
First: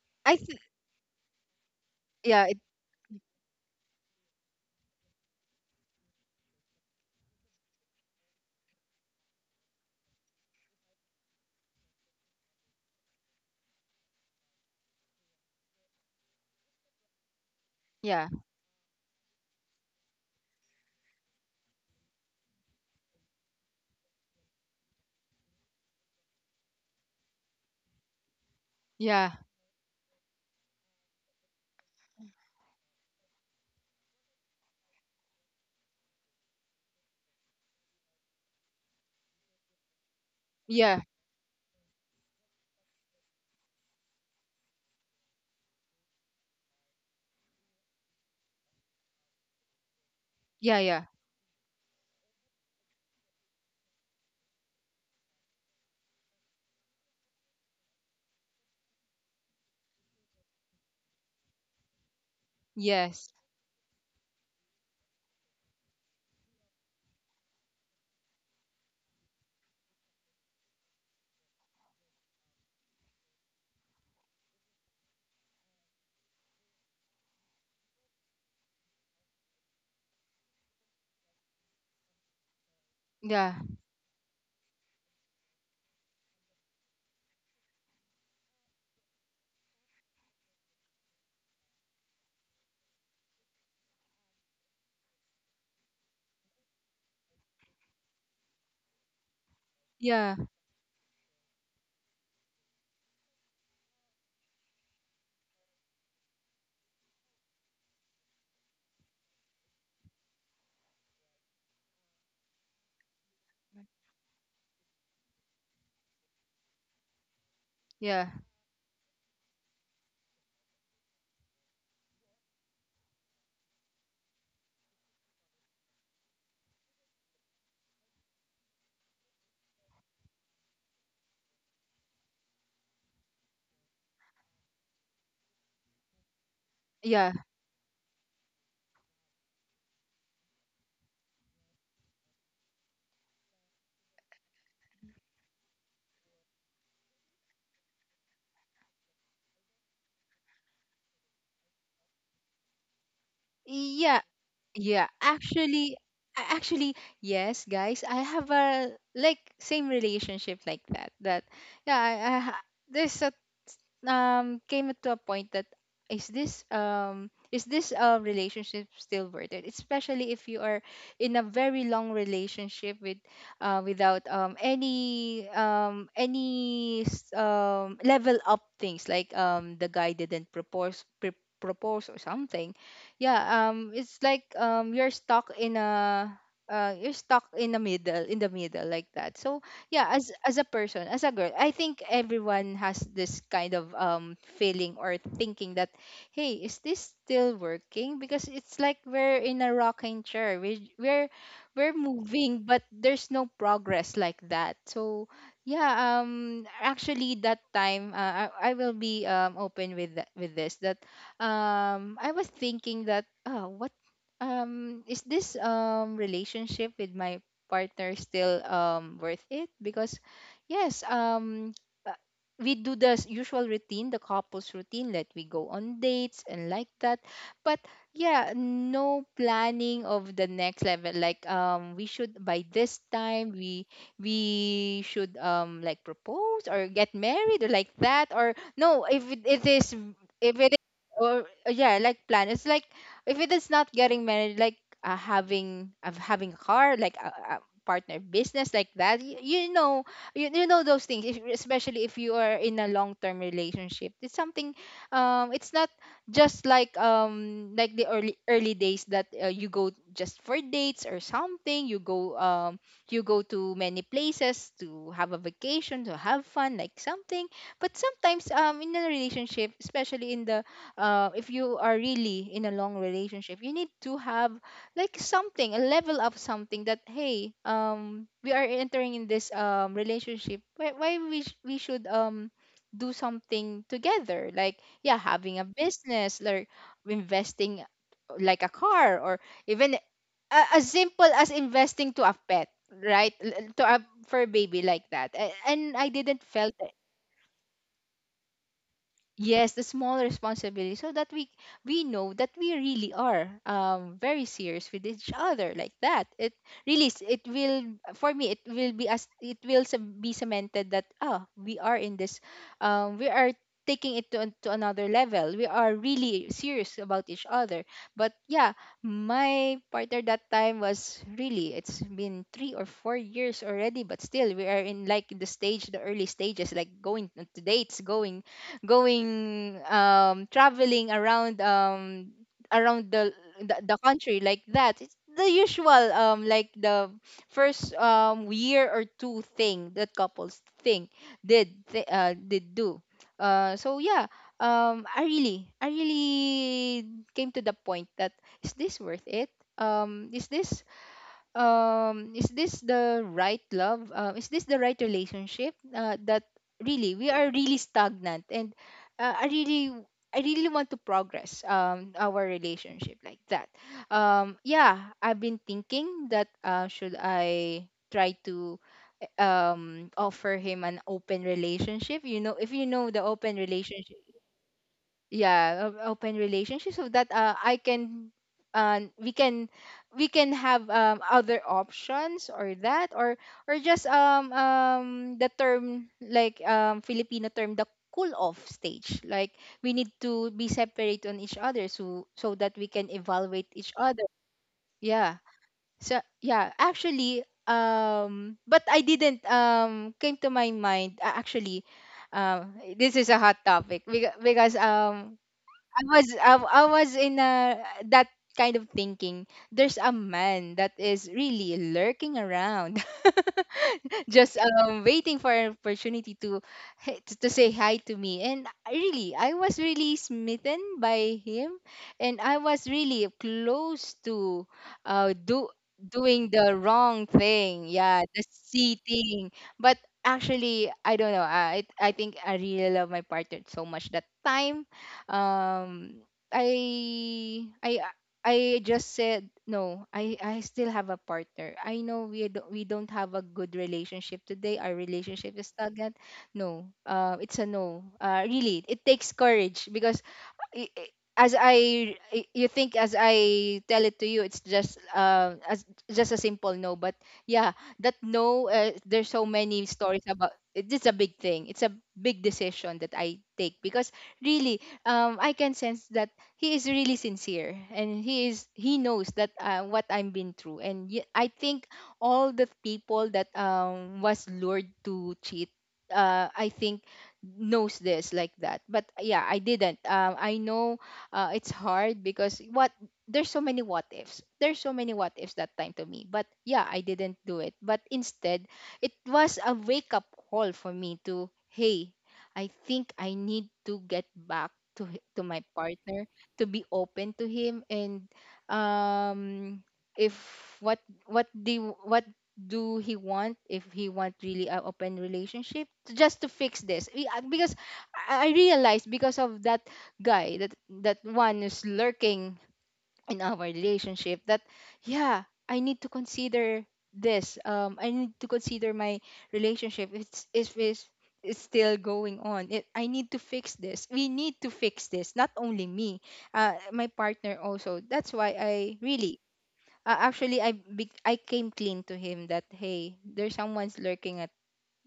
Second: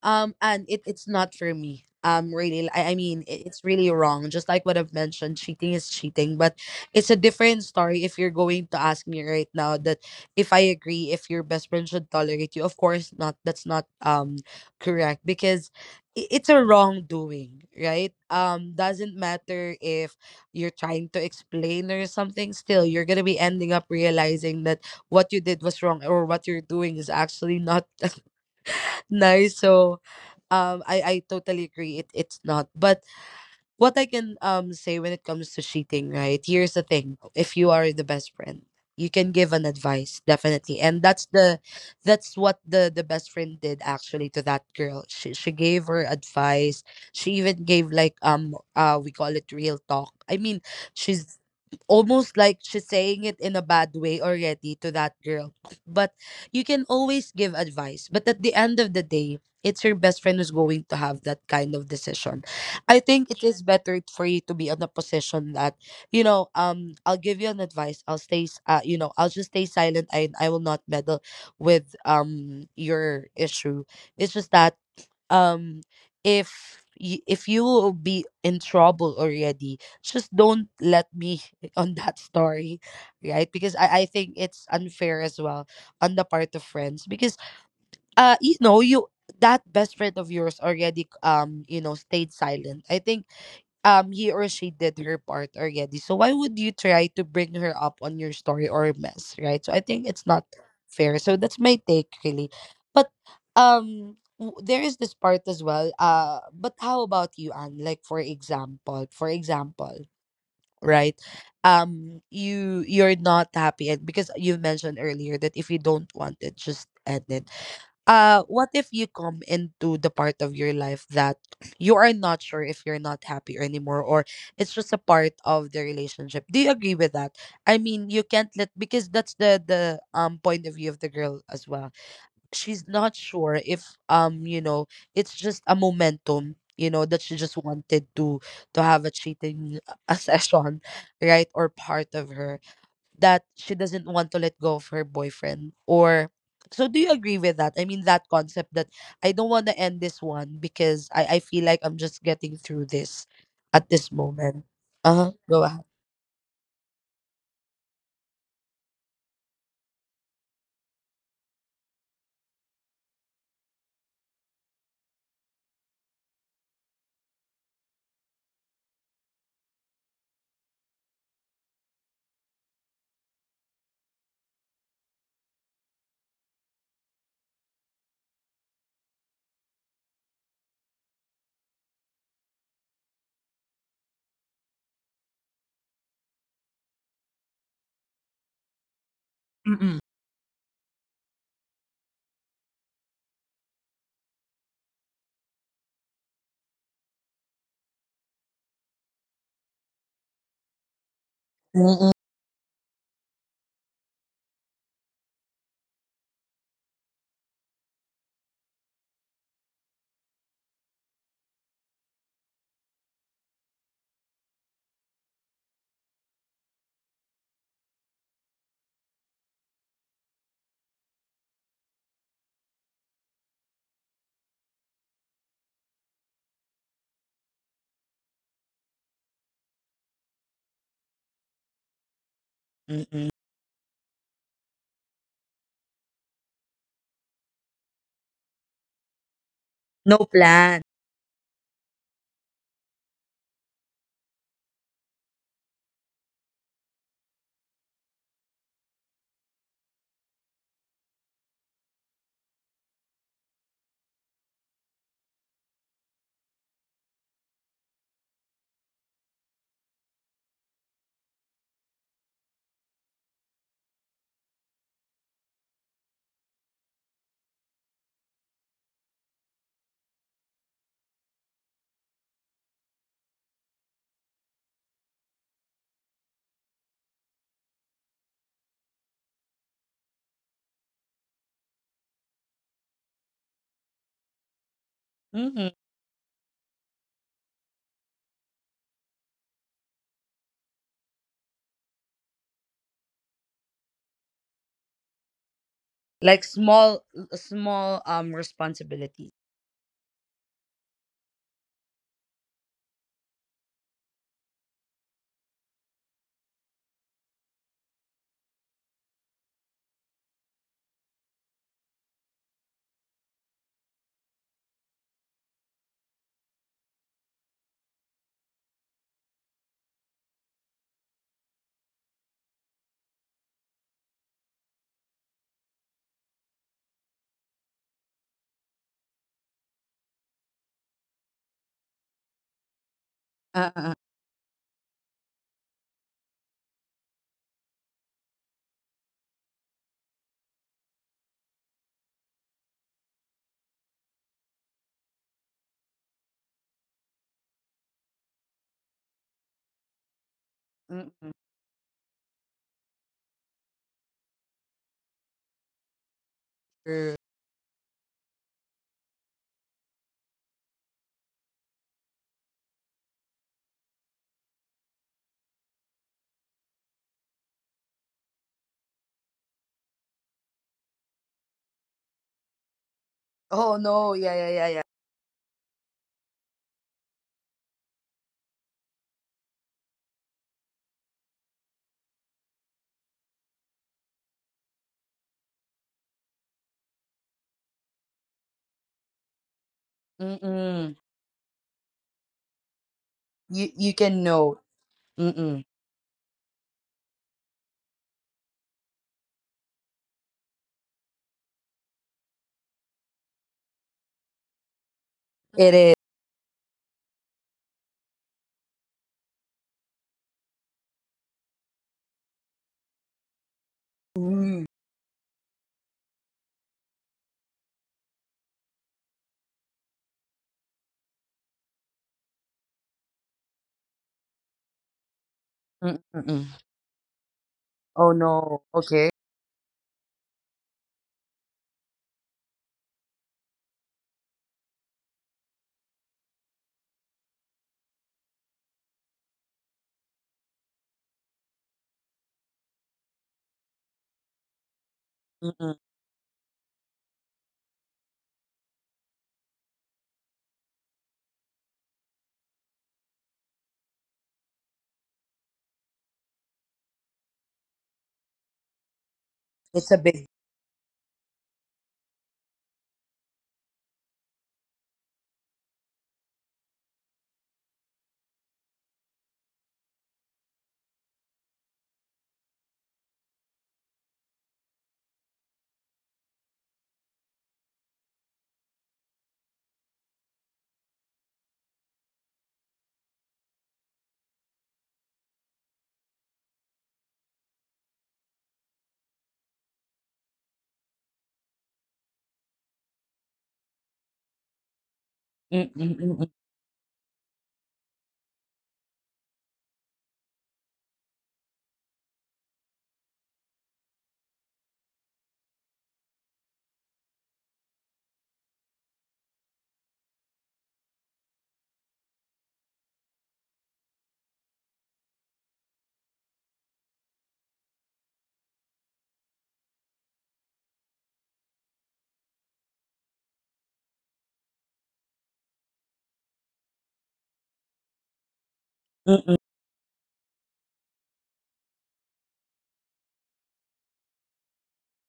S2: I think.
S1: And it's not for me.
S2: Yeah.
S1: Really, I mean, it's really wrong. Just like what I've mentioned, cheating is cheating. But it's a different story if you're going to ask me right now, that if I agree, if your best friend should tolerate you, of course not. That's not correct, because it's a wrongdoing, right?
S2: Yeah.
S1: Doesn't matter if you're trying to explain or something. Still, you're gonna be ending up realizing that what you did was wrong, or what you're doing is actually not
S2: Yeah.
S1: nice. So, I totally agree. It's not. But what I can say when it comes to cheating, right? Here's the thing: if you are the best friend, you can give an advice, definitely.
S2: Yeah.
S1: And that's the, that's what the best friend did actually to that girl. She gave her advice. She even gave like we call it real talk. I mean,
S2: Yeah. Yeah.
S1: she's almost like she's saying it in a bad way already to that girl. But you can always give advice, but at the end of the day, it's your best friend who's going to have that kind of decision. I think
S2: Yes.
S1: it is better for you to be on a position that, you know, I'll give you an advice. You know, I'll just stay silent. I will not meddle with your issue. It's just that um if if you will be in trouble already, just don't let me on that story, right?
S2: Yeah.
S1: Because I think it's unfair as well on the part of friends, because you know, you that best friend of yours already, you know, stayed silent. I think he or she did her part already. So why would you try to bring her up on your story or mess, right? So I think it's
S2: Yeah.
S1: not fair. So that's my take, really. But there is this part as well. But how about you, Anne? Like for example, right? You you're not happy. And because you mentioned earlier that if you don't want it, just end it,
S2: Yeah.
S1: what if you come into the part of your life that you are not sure if you're not happy anymore, or it's just a part of the relationship. Do you agree with that? I mean, you can't let, because that's the point of view of the girl as well. She's not sure if, you know, it's just a momentum, you know, that
S2: Yeah.
S1: she just wanted to have a cheating session, right? Or part of her that she doesn't want to let go of her boyfriend. Or so do you agree with that? I mean, that concept that I don't want to end this one because I feel like I'm just getting through this at this
S2: Yeah.
S1: moment.
S2: Yeah,
S1: Uh-huh, go ahead.
S2: actually, actually, yes, guys, I have a like same relationship like that. Yeah, there's a came to a point that, is this relationship still worth it, especially if you are in a very long relationship without any level up things, like, the guy didn't propose, propose, or something. Yeah, it's like, you're stuck in a, you're stuck in the middle, like that. So
S1: Mm-mm.
S2: yeah, as a person, as a girl, I think everyone has this kind of, feeling or thinking that, hey, is this still working, because it's like we're in a rocking chair, we're
S1: Mm-mm.
S2: moving, but there's no progress like that. So yeah, actually that time, I will be open with with this, that I was thinking that, what is this, relationship with my partner still worth it, because yes, uh, we do the usual routine, the couples routine, that we go on dates and like that. But yeah, no planning of the next level, like, we should, by this
S1: Mm-mm.
S2: time we should, like, propose or get married, or like that. Or no, if it is,
S1: No
S2: if it
S1: plan.
S2: is, or yeah, like, plan. It's like, if it is not getting married, like, having a car, like a partner business, like that. You know, those things, if, especially if you are in a long-term relationship. It's something, it's not just like, like the early days, that you go just for dates or something, you go, to many places to have a vacation, to have fun, like something. But sometimes, in a relationship, especially in the, if you are really in a long relationship, you need to have like something, a level of something that, hey, we are entering in this, relationship, why we should, do something together, like, yeah, having a
S1: Mm-hmm.
S2: business, like investing, like a car, or even, as simple as investing to a pet, right? To a fur baby like that. And I
S1: Like
S2: didn't felt.
S1: small, small responsibilities.
S2: Yes, the small responsibility, so that we know that we really are, very serious with each other, like that. It really, it will, for me, it will be, as it will be cemented that, ah, we are in this, we are taking it to another level. We are really serious about each other. But yeah, my partner that time, was really it's been 3 or 4 years already, but still we are in like the early stages, like going to dates, going, traveling around the the,
S1: Uh-uh.
S2: the country, like that. It's the usual, like the first, year or two thing that couples think, did do, so yeah, I really came to the point that, is this worth it? um is this
S1: Mm-mm.
S2: is this the right love? Is this the right relationship, that
S1: True.
S2: really we are really stagnant? And uh, i really I really want to progress, our relationship, like that. Yeah, I've been thinking that, should I try to, offer him an open relationship, you know, if you know the open
S1: Oh no,
S2: relationship.
S1: yeah yeah yeah yeah.
S2: Yeah, open relationship, so that, I can uh, we can we can have, other options, or that or or just um um, the term, like, Filipino term, the cool off stage, like, we need to be
S1: Mm-mm.
S2: separate on each other, so that we can
S1: you
S2: evaluate
S1: you
S2: each
S1: can
S2: other.
S1: know.
S2: Yeah,
S1: Mm-mm.
S2: so yeah, actually, but I didn't, came to my mind, actually, this is a hot topic, because,
S1: It is.
S2: I was I, I was in a that kind of thinking. There's a man that is really lurking around. Just
S1: Mm.
S2: waiting for an opportunity to say hi to me. And I was really smitten by him. And I was really close to, do
S1: Mm-mm.
S2: doing the wrong thing.
S1: Oh
S2: Yeah, the
S1: no, okay.
S2: cheating. But actually, I don't know, I think I really love my partner so much that time. um I I I just said no. I still have a partner. I know we don't, have a good relationship today. Our relationship
S1: Mm-mm.
S2: is stagnant. No. It's a no. Really, it takes courage because, y- y- you think, as I tell it to you, it's just, as just a simple no. But yeah, that no, there's so
S1: It's
S2: many
S1: a big.
S2: stories about. It's a big thing. It's a big decision that I take, because really, I can sense that he is really sincere, and he knows that, what I'm been through. And I think all the people that was lured to cheat, I think knows this like that but yeah, I didn't I know it's hard because what there's so many what ifs, that time to me. But yeah, I didn't do it, but instead it was a wake up call for me to, hey, I think I need to get back to to my
S1: Mm-mm, mm-mm,
S2: partner, to be open to him, and um if what what do he want? If he want really a open relationship just to fix this. Because I realized, because of that guy, that that one is lurking in our relationship, that yeah, I need to consider this, I need to consider my relationship. It's If it's still going on it, I need to fix this. We need to fix this, not only me, my partner also. That's why I
S1: mm-mm.
S2: really actually I came clean to him that, hey, there's someone's lurking at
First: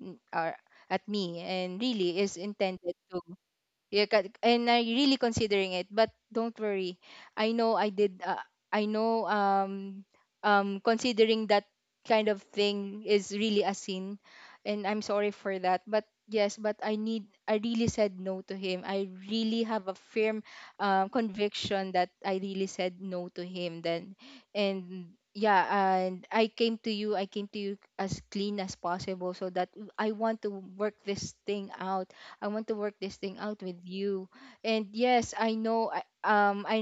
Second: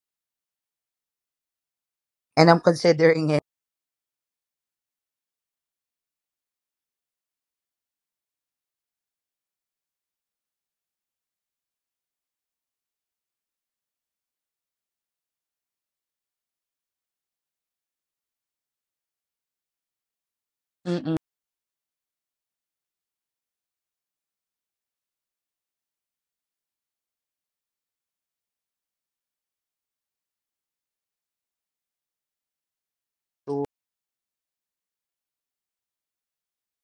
S2: n- or at me and really is
S1: And I'm
S2: intended to.
S1: considering it.
S2: Yeah, and I really considering it. But don't worry, I know I did. I know, considering that kind of thing is really a sin, and I'm sorry for that. But yes, but I need. I really said no to him. I really have a firm
S1: Mm-mm.
S2: conviction that I really said no to him. Then, and yeah, and I came to you. I came to you as clean as possible, so that I want to work this thing out. I want to work this thing
S1: So
S2: out with you. And yes, I know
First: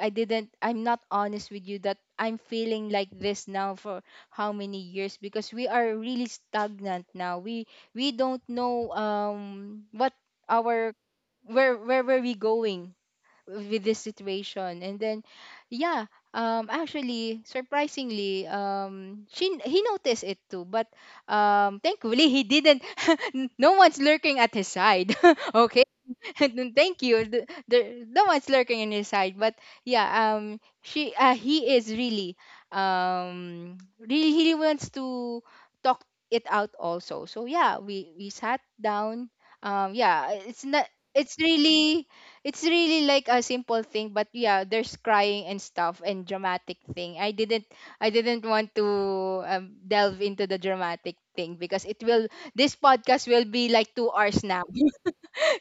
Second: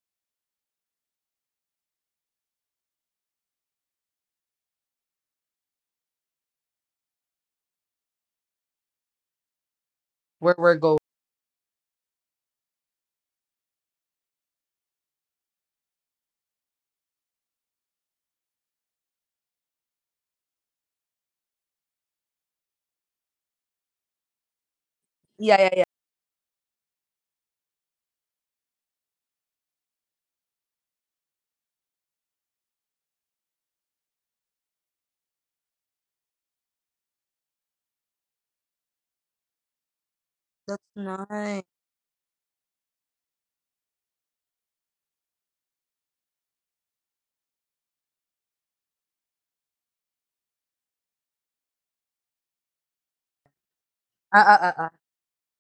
S2: I didn't, I'm not honest with you, that I'm feeling like this now for how many years, because we are really stagnant now. We don't know what
S1: where we're
S2: our
S1: going.
S2: where were we going with this situation. And then yeah, actually, surprisingly, she he noticed it too. But thankfully, he didn't no one's lurking at his side.
S1: Yeah, yeah,
S2: Okay.
S1: yeah.
S2: Then thank you. The one's lurking in his side. But yeah, she he is really, really he wants to talk it out also. So yeah, we sat down. Yeah, it's
S1: That's
S2: not. It's
S1: nice.
S2: really, it's really like a simple thing. But yeah, there's crying and stuff and dramatic thing. I didn't want to delve into the dramatic thing because it will. This podcast will be like 2 hours
S1: Uh,
S2: now.
S1: uh, uh, uh.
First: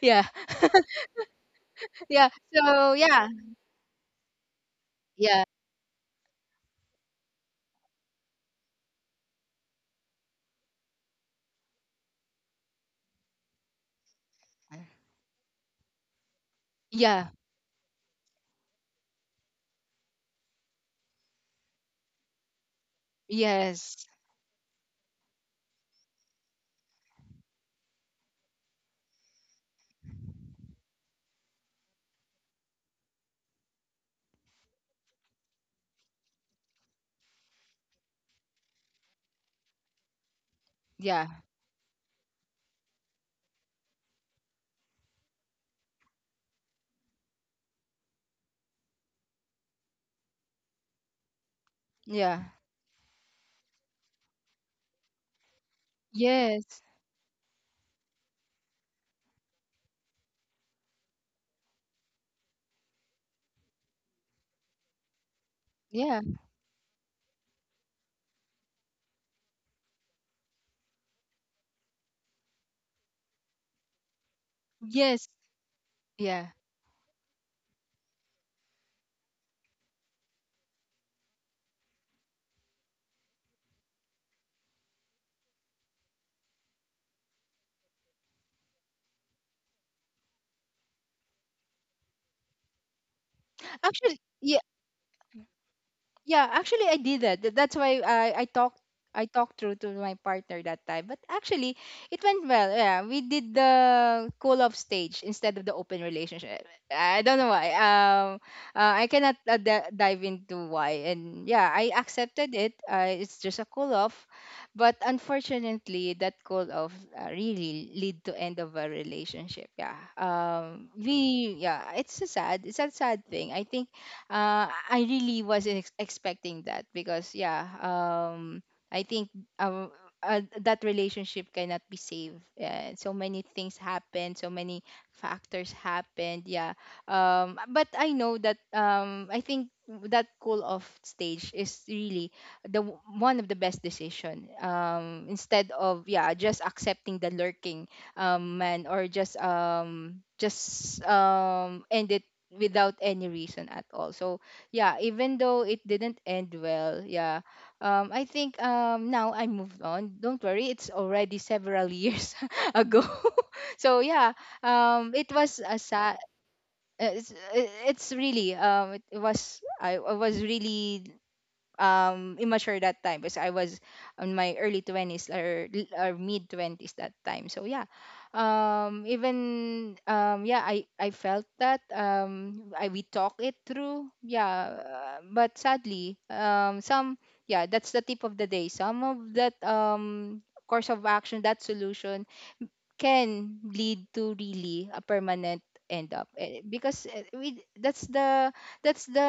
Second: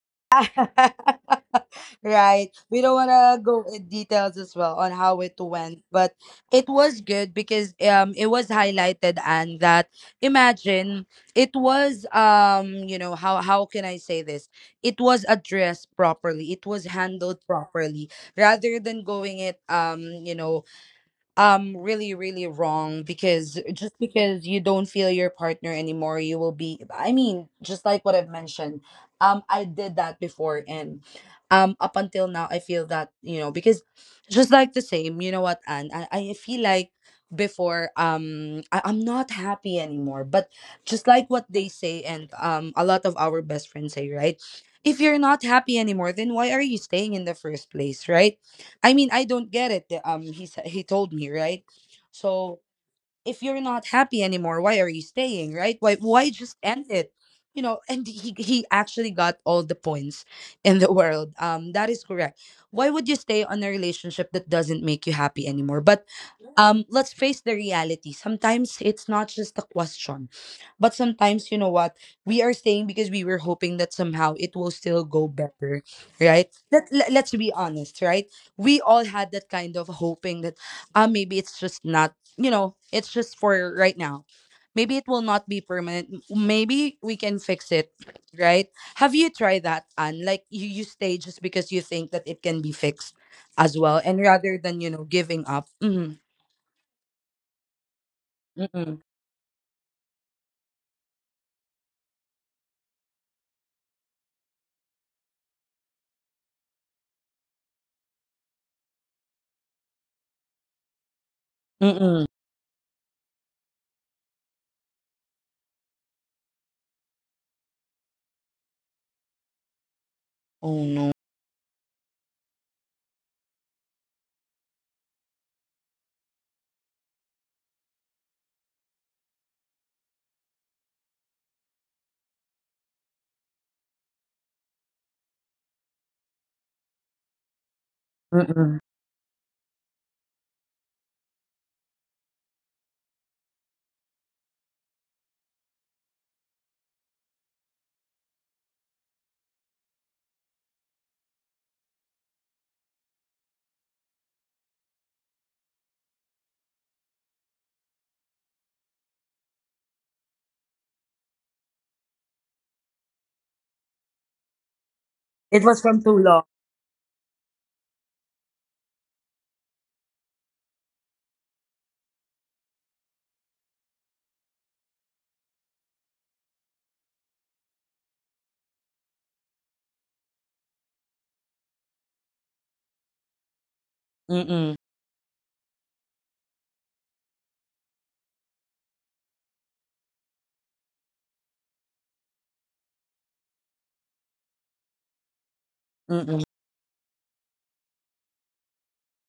S2: Yeah. Yeah.
S1: Right. We
S2: So
S1: don't want
S2: yeah,
S1: to go in details as well on how it
S2: yeah,
S1: went, but it was good because it was highlighted and that imagine it was, you know, how can I say this? It was addressed properly. It was
S2: yeah,
S1: handled properly rather than going it, you know, really really wrong because,
S2: yes,
S1: just because you don't feel your partner anymore you will be, I mean, just like what I've mentioned, I did that before. And up until now I feel that, you know, because just like the same, you know what, I feel like before, I'm not happy anymore. But just like
S2: yeah,
S1: what they say, and a lot of our best friends say, right, if you're not happy anymore, then why are you staying in the first place, right? I mean, I don't get it. He told me, right.
S2: yeah,
S1: So if you're not happy anymore, why are you staying? Right? Why just
S2: yes,
S1: end it? You know, and he actually got all the points in the world. That is correct. Why would you stay on a relationship that doesn't make you happy anymore? But
S2: yeah,
S1: let's face the reality, sometimes it's not just a question, but sometimes, you know what, we are staying because we were hoping that somehow it will still go
S2: yes,
S1: better, right?
S2: yeah.
S1: Let's be honest, right, we all had that kind of hoping that, maybe it's just not, you know, it's just for right now, maybe it will not be permanent. Maybe we can fix it, right? Have you tried that? And like you stay just because you think that it can be fixed as well, and
S2: Actually,
S1: rather
S2: yeah,
S1: than, you know, giving up. Mm-hmm.
S2: yeah, actually I did that. That's why I talked,
S1: Mm-mm.
S2: I talked through to my partner that time. But actually it went well. Yeah, we did the cool off stage instead of the open relationship. I don't know why. I cannot dive into why. And yeah, I
S1: Mm-mm.
S2: accepted it. It's just a cool off. But unfortunately, that cool off really lead to end of a relationship. Yeah.
S1: Oh, no.
S2: We Yeah, it's a sad. It's a sad thing. I think I really wasn't expecting that, because yeah, I think uh, that relationship cannot be saved. Yeah, so many things happened, so many factors happened. Yeah, but I know that
S1: Mm-mm.
S2: I think that cool off stage is really one of the best decision, instead of yeah just accepting the lurking man, or just ended without any reason at all. So yeah, even though it didn't end well, yeah, I think now I moved on. Don't worry, it's already several years ago. So yeah, it was
S1: It
S2: a
S1: was from
S2: sad.
S1: too long.
S2: It's, it's really it was I was really immature that time because I was on my early 20s or, or mid 20s that time. So yeah. Even Yeah, I felt that I we talk it through.
S1: Mm-mm.
S2: Yeah, but sadly, some yeah, that's the tip of the day. Some of that course of action, that solution can lead to really a permanent end up.
S1: Mm-mm.
S2: Eh, because eh, we That's the, that's the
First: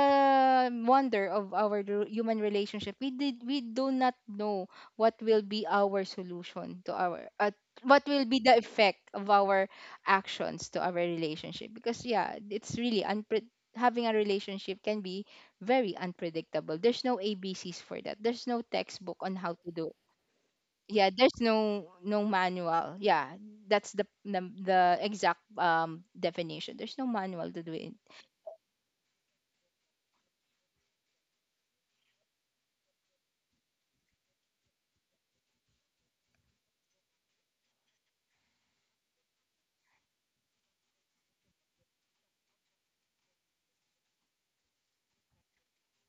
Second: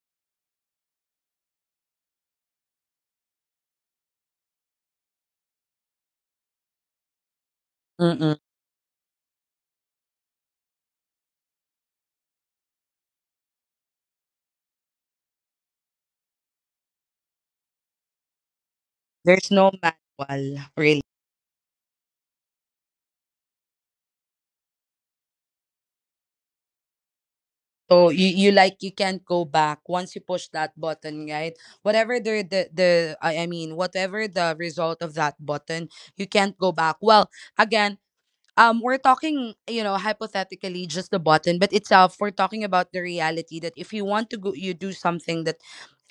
S2: wonder of our human relationship. We do not know what will be our solution to our what will
S1: Mm-mm.
S2: be the effect of our actions to our relationship. Because yeah, it's really having a relationship can be very unpredictable. There's no abcs for that, there's no textbook on
S1: There's
S2: how
S1: no
S2: to do.
S1: manual, really.
S2: Yeah, there's no manual. Yeah, that's the the exact definition. There's no manual to do it.
S1: So you like, you can't go back once you push that button, right? Whatever the, I mean, whatever the result of that button, you can't go back. Well, again, we're talking, you know, hypothetically, just the button, but itself, we're talking about the reality that if you want to go, you do something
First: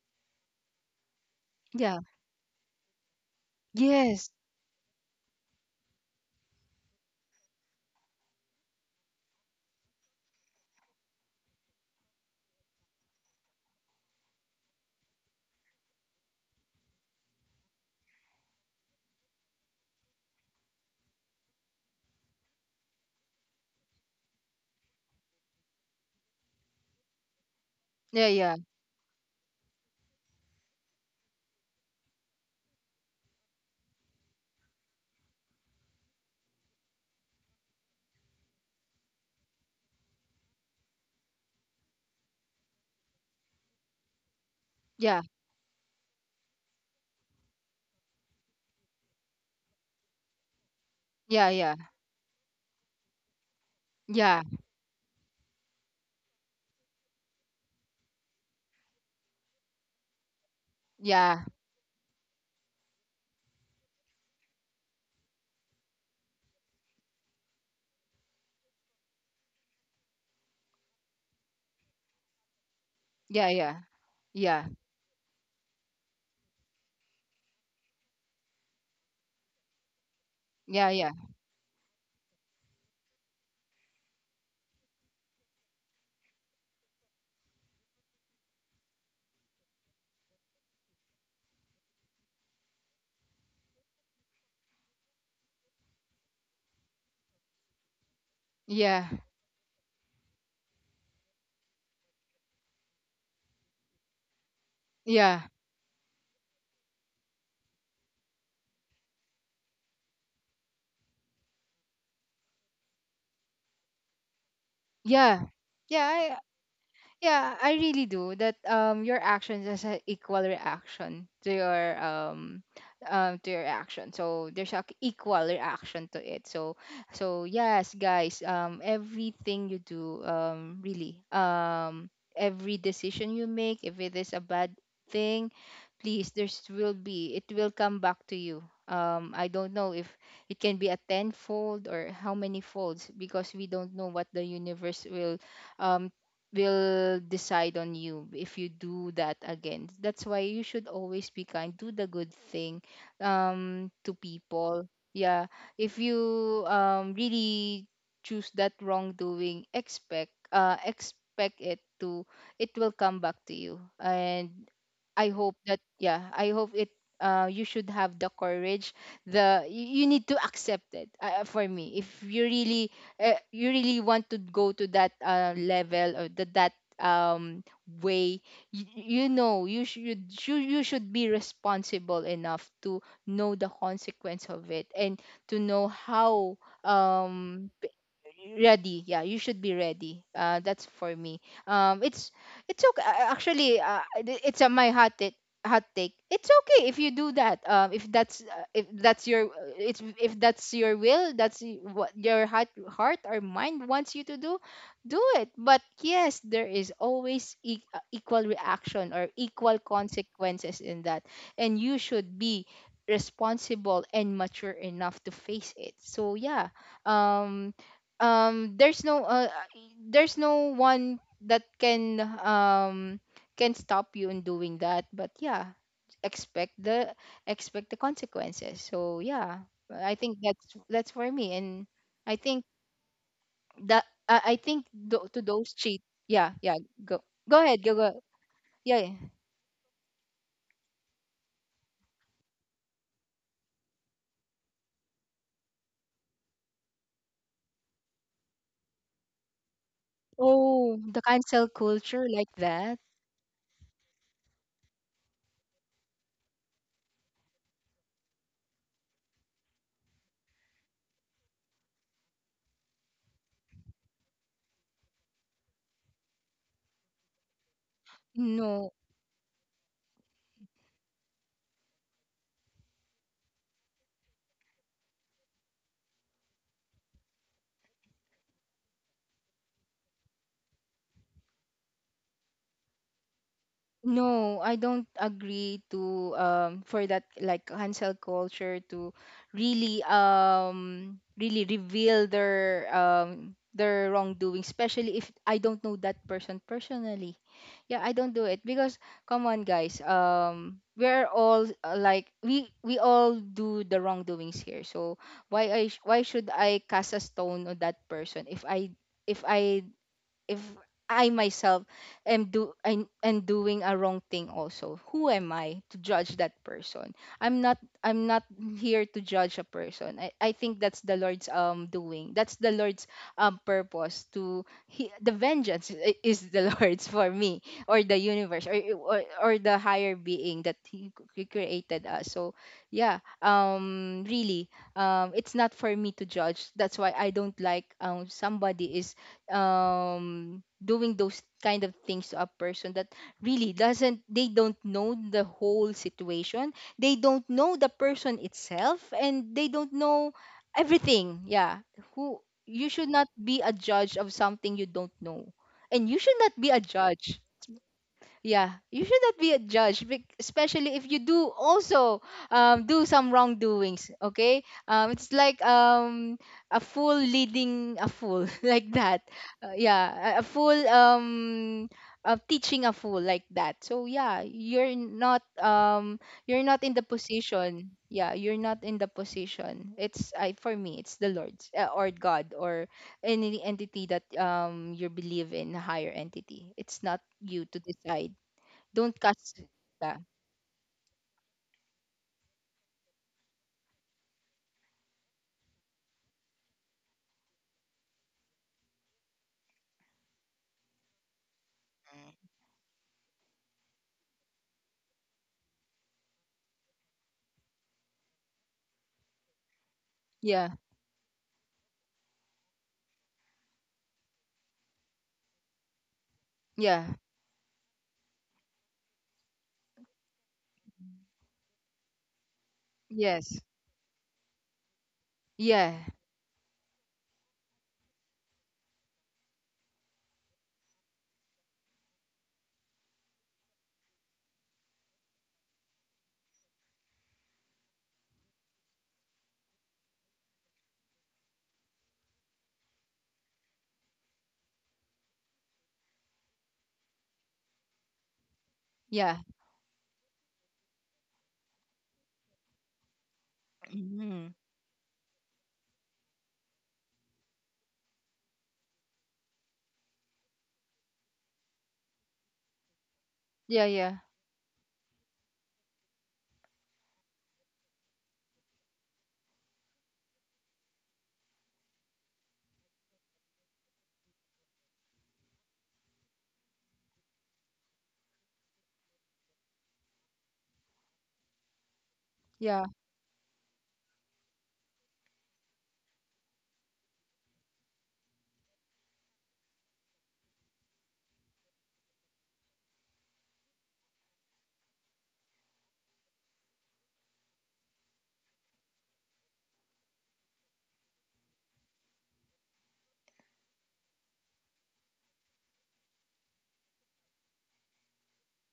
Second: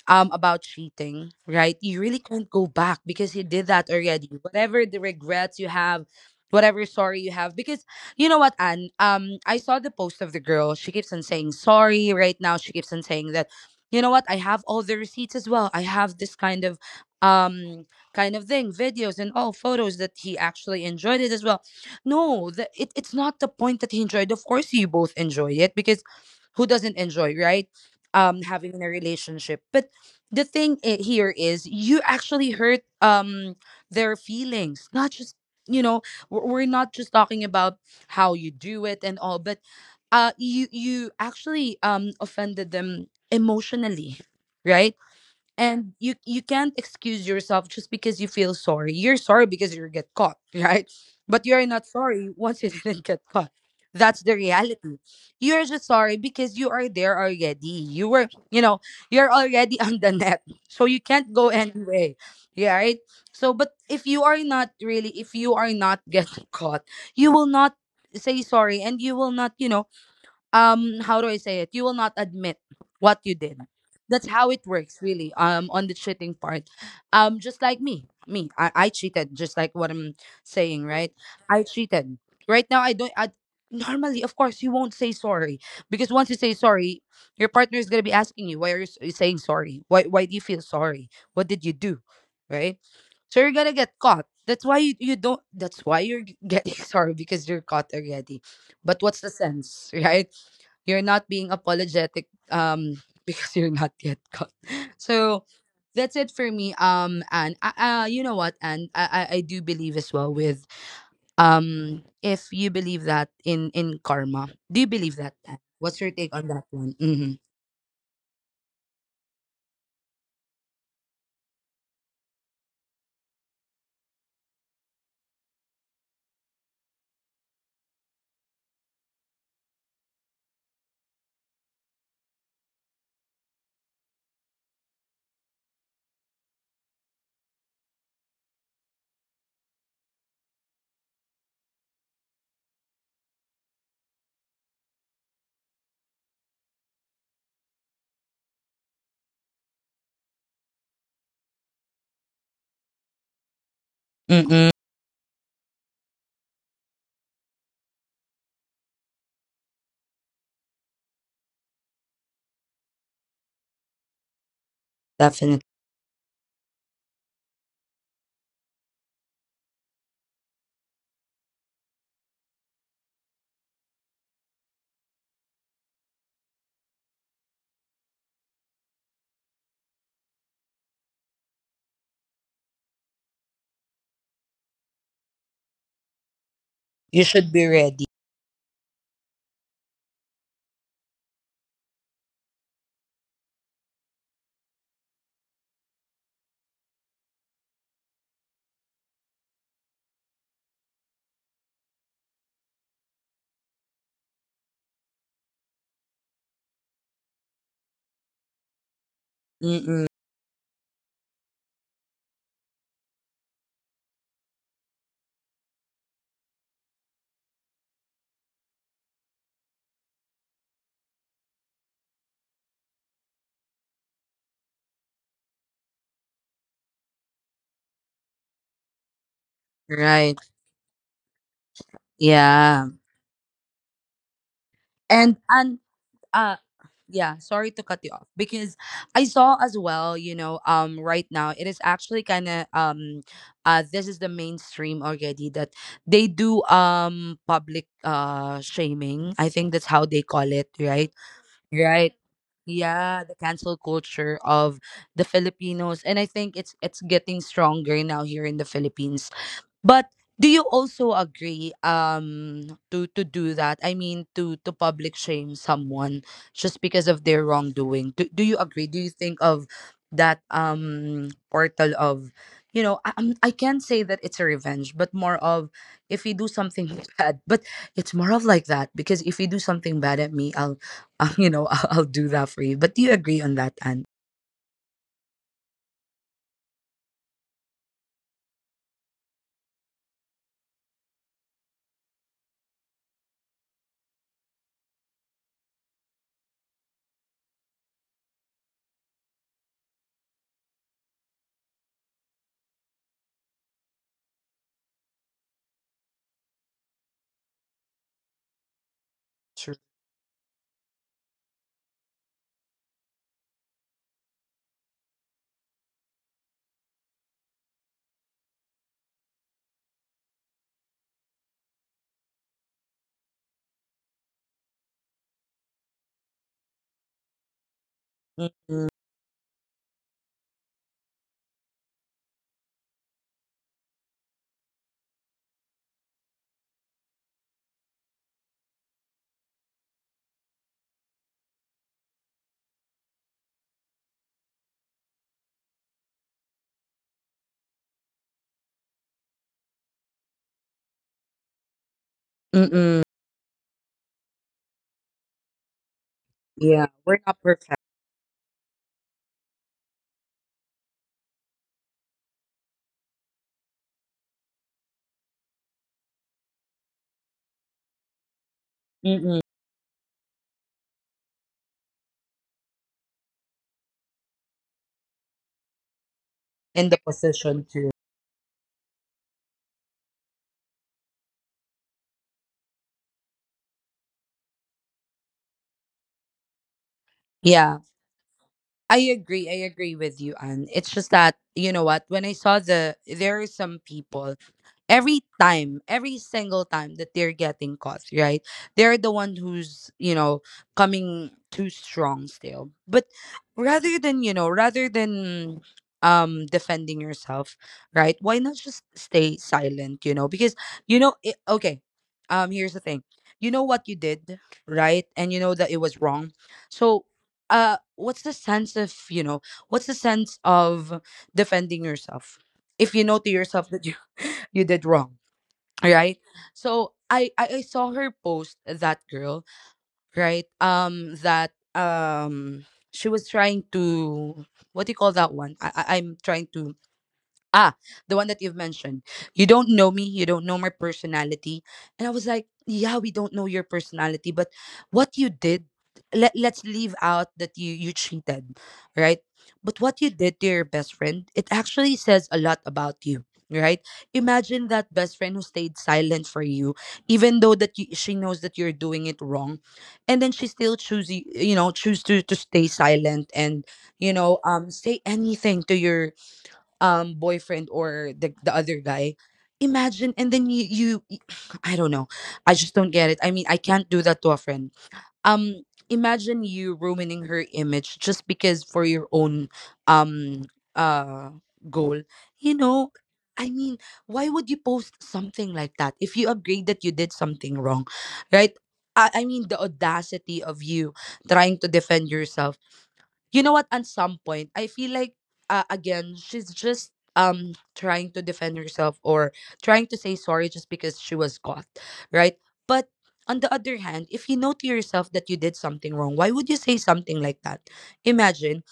S1: about cheating, right? You
S2: Yeah
S1: really can't go back because you did that already.
S2: yes
S1: Whatever the regrets you have, whatever sorry you have, because, you know what, Anne? I saw the post of the girl. She keeps on saying sorry right now. She keeps on saying that, you know what, I have all the receipts as well. I have this um kind of thing, videos and all photos that he actually enjoyed it as well. No, it's not the point that he enjoyed. Of course you both enjoy it because who doesn't enjoy, right?
S2: yeah
S1: Um,
S2: yeah
S1: having in a relationship. But the thing here is, you actually hurt, their feelings, not just, you know, we're not just talking about how you do it and all, but you actually, offended them emotionally, right?
S2: yeah
S1: And you can't excuse yourself just because you feel sorry. You're sorry because you get caught, right?
S2: yeah
S1: But you're
S2: yeah
S1: not sorry once you didn't get caught. That's the
S2: yeah
S1: reality. You're just sorry because you are there already, you were, you know, you're already on the net, so you can't go anyway, yeah, right. So but if you are not really, if you are not getting caught, you will not say sorry, and you will not, you know, how do I say it? You will not admit what you
S2: yeah
S1: did.
S2: yeah
S1: That's how
S2: yeah
S1: it works, really. Um, on the cheating part. Um, just like me. Me. I cheated, just like what I'm
S2: yeah
S1: saying,
S2: yeah
S1: right?
S2: yeah
S1: I cheated. Right now I don't I normally, of course, you won't say sorry, because once you say sorry, your partner is going to be asking you, why are you saying sorry, why do you feel sorry, what did you do, right? So you're going to get caught. That's why you don't, that's why you're getting sorry because you're caught already. But
S2: yeah
S1: what's the sense, right? You're not being apologetic, because you're not yet caught.
S2: yeah
S1: So that's it for me. Um, and you know what, and I do believe as well with, if you believe that in karma. Do you believe that?
S2: yeah
S1: Ann? What's
S2: yeah
S1: your
S2: I,
S1: take on that one? Mhm.
S2: Yeah, I really do. That your actions is an equal reaction to your action. So there's a equal reaction to it. So so yes, guys, everything you do really every decision you make, if it is a bad thing, please there's will be, it will come back to you. Um, I don't know if it can be a tenfold or how many folds, because we don't know what the universe um will decide on you if you do that again. That's why you should always be kind. Do the good thing, to
S1: Mm-mm.
S2: people. Yeah. If you really choose that wrongdoing, expect, expect it to, it will come back to you. And I hope
S1: Definitely.
S2: that, yeah, I hope it. You should have the courage. The You, you need to accept it. For me, if you really you really want to go to that level, or that um way, you know you should, you should be responsible enough to know the consequence of it, and to know how
S1: You should be
S2: um p-
S1: ready.
S2: ready. Yeah, you should be ready. Uh, that's for me. um it's it's okay, actually, it's a my hot, hot take. It's okay if you do that, if that's, if that's your it's if that's your will, that's what your heart or mind wants you to do, do it. But yes, there is always equal reaction or equal
S1: Mm-mm.
S2: consequences in that, and you should be responsible and mature enough to face it. So yeah, um um there's no uh, uh, there's no one that can stop you in doing that. But yeah, expect the, expect the consequences. So yeah, I think
S1: Right.
S2: that's for me. And I think
S1: Yeah.
S2: that I think
S1: And
S2: to those
S1: and
S2: cheat, yeah,
S1: uh
S2: yeah, go,
S1: yeah,
S2: go
S1: sorry
S2: ahead,
S1: to
S2: go,
S1: cut you
S2: go,
S1: off because
S2: yeah, yeah.
S1: I saw as well, you know, right now it is actually kind of, this is the mainstream already, that they do public, shaming, I think that's how they call it,
S2: Oh,
S1: right?
S2: the cancel
S1: Right.
S2: culture, like that.
S1: Yeah, the cancel culture of the Filipinos, and I think it's getting stronger now here in the Philippines. But do you also agree to do that? I mean, to public shame someone just because of their wrongdoing. Do do you
S2: No,
S1: agree? Do you think of that portal of, you know, I can't say that it's a revenge, but more of, if you do something bad, but it's more of like that, because if you do something bad at me, I, you know, I'll do that for you. But do you agree on that? And
S2: no, I don't agree to for that, like cancel culture, to really really reveal their wrongdoing, especially if I don't know that person personally. Yeah, I don't do it because, come on guys, we're all like we all do the wrongdoings here. So why why should I cast a stone on that person if
S1: true.
S2: I if I myself am do I am doing a wrong thing also? Who am I to judge that person? I'm not, I'm not here to judge a person. I think that's the Lord's doing. That's the Lord's purpose to the vengeance is the Lord's, for me, or the universe, or
S1: Mm-mm.
S2: or the higher being that he created us. So yeah, really it's not for me to judge. That's why I don't like somebody is doing those kind of things to a person that really doesn't, they don't know the whole situation, they don't know the person itself, and they don't know everything. Yeah, who, you
S1: Mm-mm.
S2: should not be a judge of something you don't know, and you should not be a
S1: Yeah, we're
S2: judge.
S1: not perfect.
S2: Yeah, you should not be a judge, especially if you do also do some wrongdoings. Okay, it's like a fool leading a fool, like that.
S1: Mm-mm.
S2: Yeah, a fool teaching a fool, like that. So yeah, you're not
S1: In
S2: in
S1: the
S2: the
S1: position too.
S2: position. Yeah, you're not in the position. It's, I for me, it's the Lord's, or God, or any entity that you believe in, a higher entity. It's not you to
S1: Yeah,
S2: decide.
S1: I
S2: Don't
S1: agree.
S2: cast.
S1: I agree
S2: Yeah.
S1: with you, Anne. It's just that, you know what, when I saw the, there are some people, every time, every single time that they're getting caught, right? They're the one who's, you know, coming too strong still. But rather than, you know, rather than, defending yourself, right? Why not just stay silent, you know? Because,
S2: Yeah.
S1: you know, it, okay, here's the thing. You know what you did, right? And you know that it was wrong. So
S2: Yeah.
S1: what's the sense of, you know, what's the sense of defending yourself, if you know to
S2: Yes.
S1: yourself that you you did wrong,
S2: Yeah.
S1: right? So I saw her post, that girl, right, that, she was trying to, what do you call that one, I, I'm trying to, ah, the one that you've mentioned. You don't know me, you don't know my personality. And I was like, yeah, we don't know your personality, but what you did, let, let's leave out that you cheated, right?
S2: Yeah.
S1: But what you did to your best friend, it actually says a lot about you, right?
S2: Hmm.
S1: Imagine that best friend who stayed silent for you, even though that you, she knows that you're doing it wrong, and then she still choose you, you know, choose to stay silent and,
S2: Yeah,
S1: you
S2: yeah.
S1: know, say anything to your boyfriend or the other guy. Imagine. And then you I don't know, I just don't get it, I mean, I can't do that to a friend. Um, imagine you ruining her image just because for your own, um uh goal, you
S2: Yeah.
S1: know, I mean, why would you post something like that if you agree that you did something wrong, right? I mean, the audacity of you trying to defend yourself. You know what, at some point I feel like, again, she's just trying to defend herself, or trying to say sorry just because she was caught, right? But on the other hand, if you know to yourself that you did something wrong, why would you say something like that? Imagine,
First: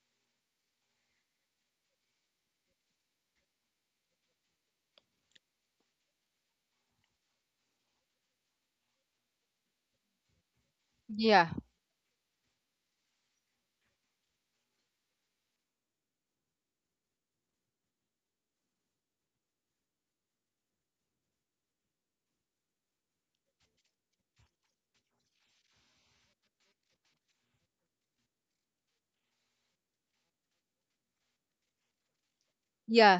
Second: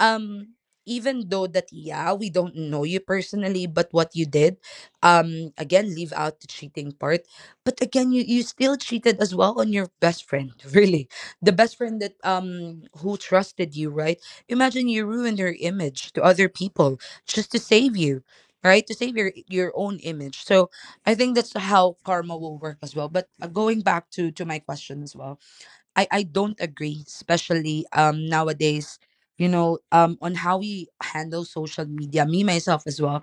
S1: um even though that, yeah, we don't know you personally, but what you did, again, leave out the cheating part, but again, you still cheated as well on your best friend, really.
S2: Yeah.
S1: The best friend that who trusted you, right? Imagine you ruined her image to other people just to save you, right, to save your own image. So I think that's how karma will work as well. But, going back to my question as well, I don't agree, especially nowadays, you know, on how we handle social media. Me myself as well,
S2: Yeah.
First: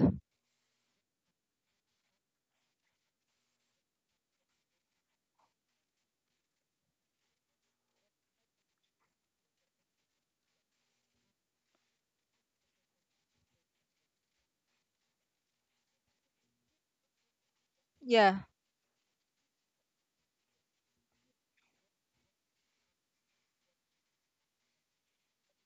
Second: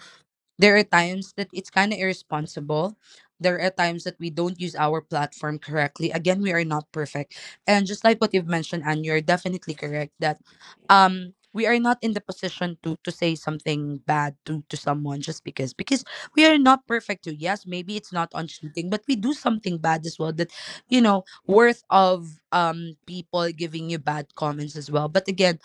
S1: there are times that it's kind of irresponsible. There are times that we don't use our platform correctly. Again, we are not perfect. And just like what you've mentioned, and you're definitely correct that we are not in the position to say something bad to someone just because we are not perfect too. Yes, maybe it's not
S2: Yeah.
S1: on cheating, but we do something bad as well that worth of people giving you bad comments as well. But again,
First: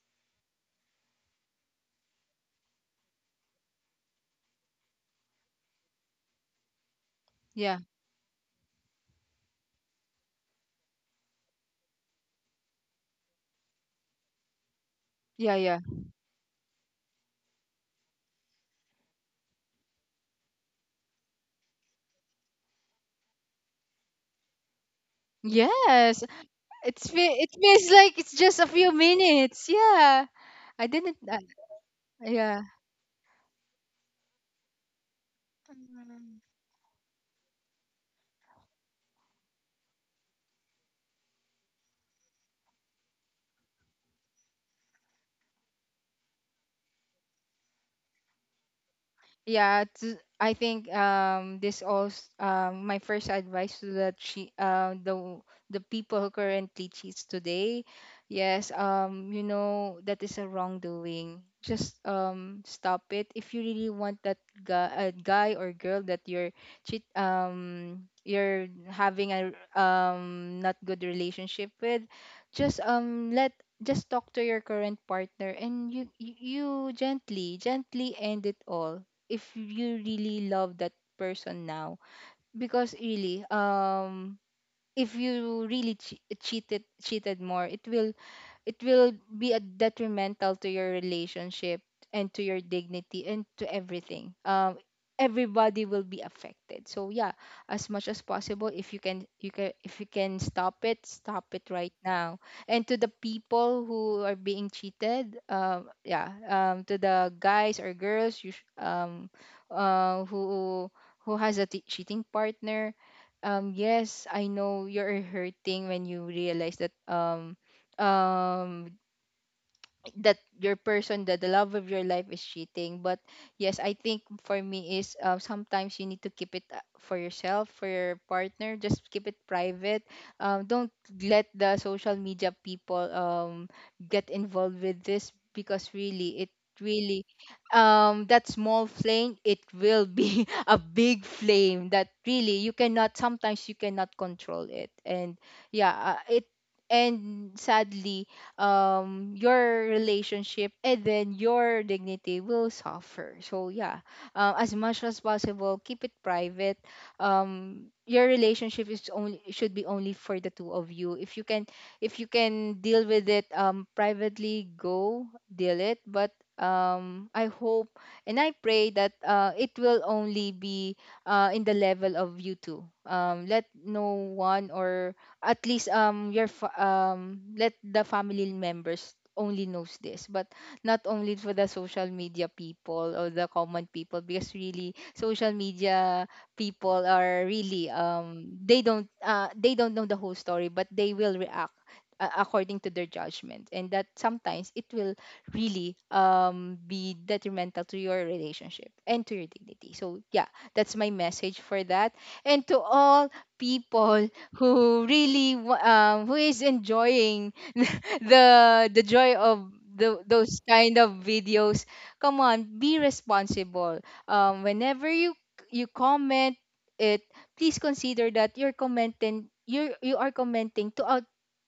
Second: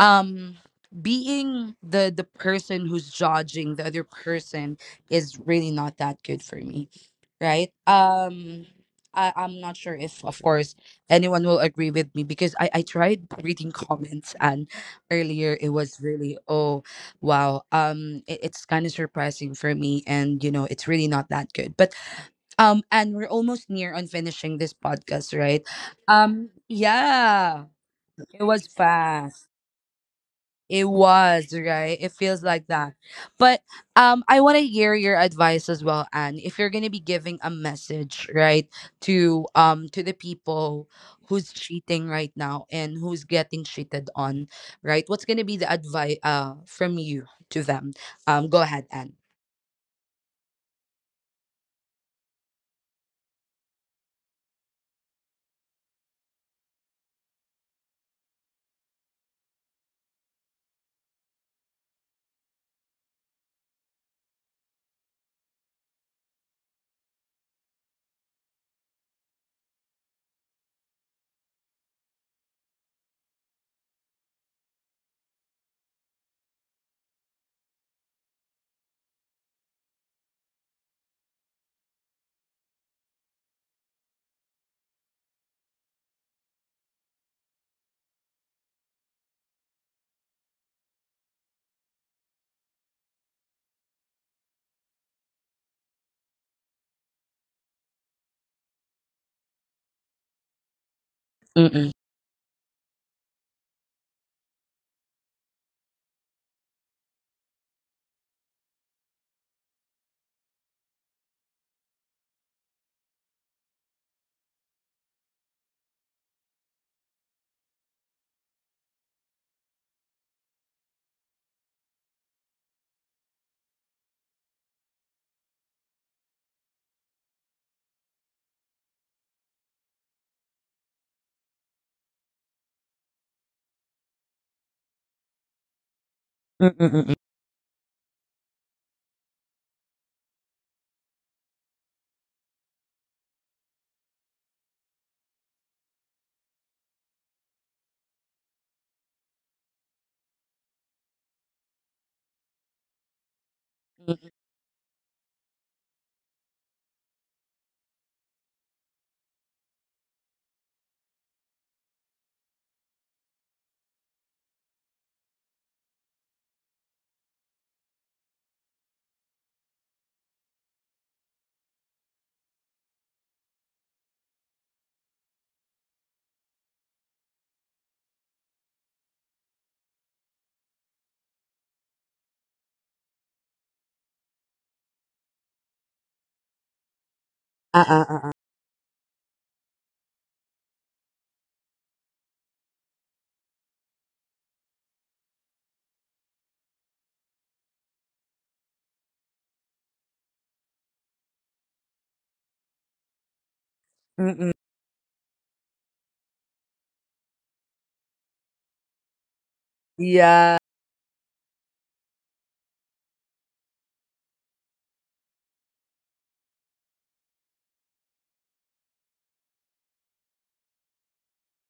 S1: um being the person who's judging the other person is really not that good for me, right?
S2: Yeah.
S1: I'm not sure if, of course, anyone will agree with me because I tried reading comments, and
S2: Yeah,
S1: earlier it
S2: yeah.
S1: was really, oh wow, it's kind of surprising for me. And it's really not that good, but and we're almost near on finishing this podcast, right?
S2: Yes. It
S1: Yeah.
S2: feels like it's
S1: It
S2: just a
S1: was
S2: few
S1: fast.
S2: minutes. Yeah.
S1: It
S2: I didn't
S1: was, right? It feels like that. But I want to hear your advice as well,
S2: yeah.
S1: Anne. If you're going to be giving a message, right, to the people who's cheating right now and who's getting cheated on, right? What's going to be the advice from you to them? Go ahead, Anne.
S2: Yeah, to, I think this also, my first advice to the the people who currently cheats today. Yes, you know that is a wrongdoing, just stop it. If you really want that guy, guy or girl that you're cheat you're having a not good relationship with, just let, just talk to your current partner and you gently gently end it all if you really love that person now, because really, if you really cheated cheated more, it will be a detrimental to your relationship and to your dignity and to everything. Everybody will be affected, so yeah, as much as possible, if you can, you can, if you can stop it, stop it
S1: Mm-mm.
S2: right now. And to the people who are being cheated, yeah, to the guys or girls, uh who who has a cheating partner, yes, I know you're hurting when you realize that, um that your person, that the love of your life is cheating. But yes, I think for me is, sometimes you need to keep it, for yourself, for your partner, just keep it private. Don't let the social media people get involved with this, because really it,
S1: Mm-mm.
S2: really, that small flame, it will be a big flame that really you cannot, sometimes you cannot control it. And yeah, it, and sadly, your relationship and then your dignity will suffer. So yeah, as much as possible, keep it private. Your relationship is only, should be only for the two of you. If you can, if you can deal with it privately, go deal it. But I hope and I pray that it will only be in the level of you two. Let no one, or at least your let the family members only knows this, but not only for the social media people or the common people, because really social media people are really,
S1: Uh-uh. Uh-uh.
S2: they don't, they don't know the whole story, but they will react according to their judgment, and that sometimes it will really be detrimental to your relationship and to your dignity. So yeah, that's my message for that, and to all people
S1: Mm-mm.
S2: who really who is enjoying the the joy of
S1: Yeah.
S2: those kind of videos. Come on, be responsible. Whenever you, you comment it, please consider that you're commenting, you are commenting to a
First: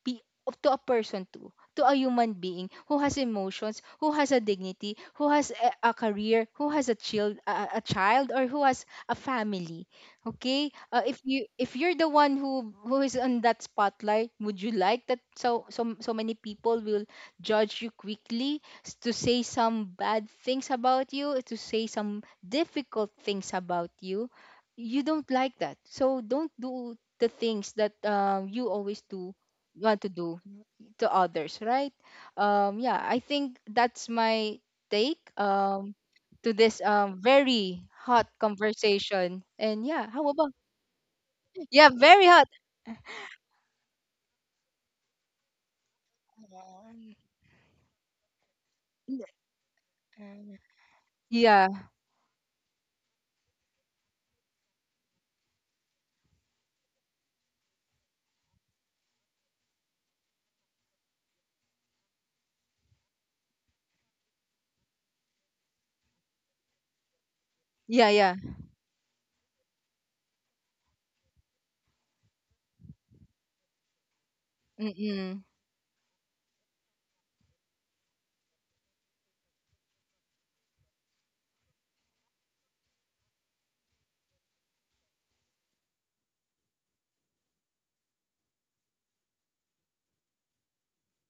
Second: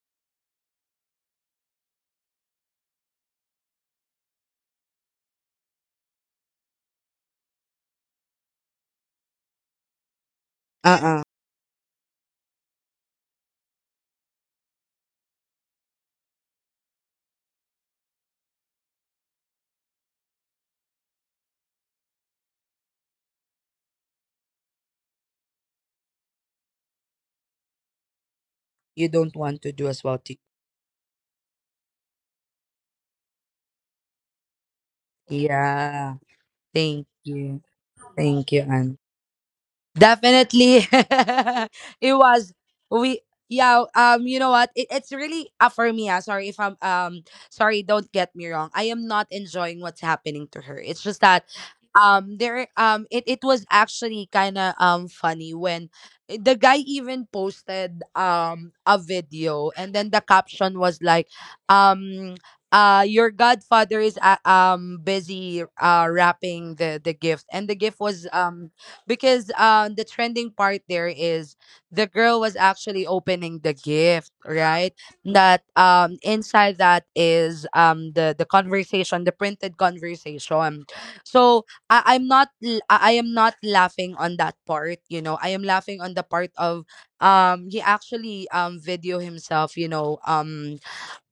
S2: pe- to a person too, to a human being who has emotions, who has a dignity, who has a career, who has a child, a child, or who has a family. Okay. If
S1: Uh-uh.
S2: you, if you're the one who is on that spotlight, would you like that, so so so many people will judge you quickly, to say some bad things about you, to say some difficult things about you? You don't like that. So don't do the things that you always
S1: You don't
S2: do
S1: want to do
S2: want
S1: as
S2: to
S1: well, too.
S2: do to others, right? Yeah, I think that's my take,
S1: Yeah.
S2: to this,
S1: Thank you.
S2: very hot
S1: Thank you, Anne.
S2: conversation. And yeah, how about,
S1: Definitely.
S2: yeah,
S1: It
S2: very hot.
S1: was, we, yeah, you know what? It's really, for me, ah, sorry if I'm,
S2: Um,
S1: sorry, don't get me wrong. I am not enjoying what's happening
S2: um,
S1: to her. It's just that,
S2: Yeah,
S1: there, it was actually kind of funny when, the guy even posted a video, and then the caption was like, um your godfather is, busy wrapping the gift, and the gift
S2: yeah,
S1: was,
S2: yeah.
S1: because the trending part there is the girl was actually opening the gift, right?
S2: Mm-mm.
S1: That inside that is the conversation, the printed conversation. So I, I'm not l- I am not laughing on that part. I am laughing on the part of, he actually video himself, you know um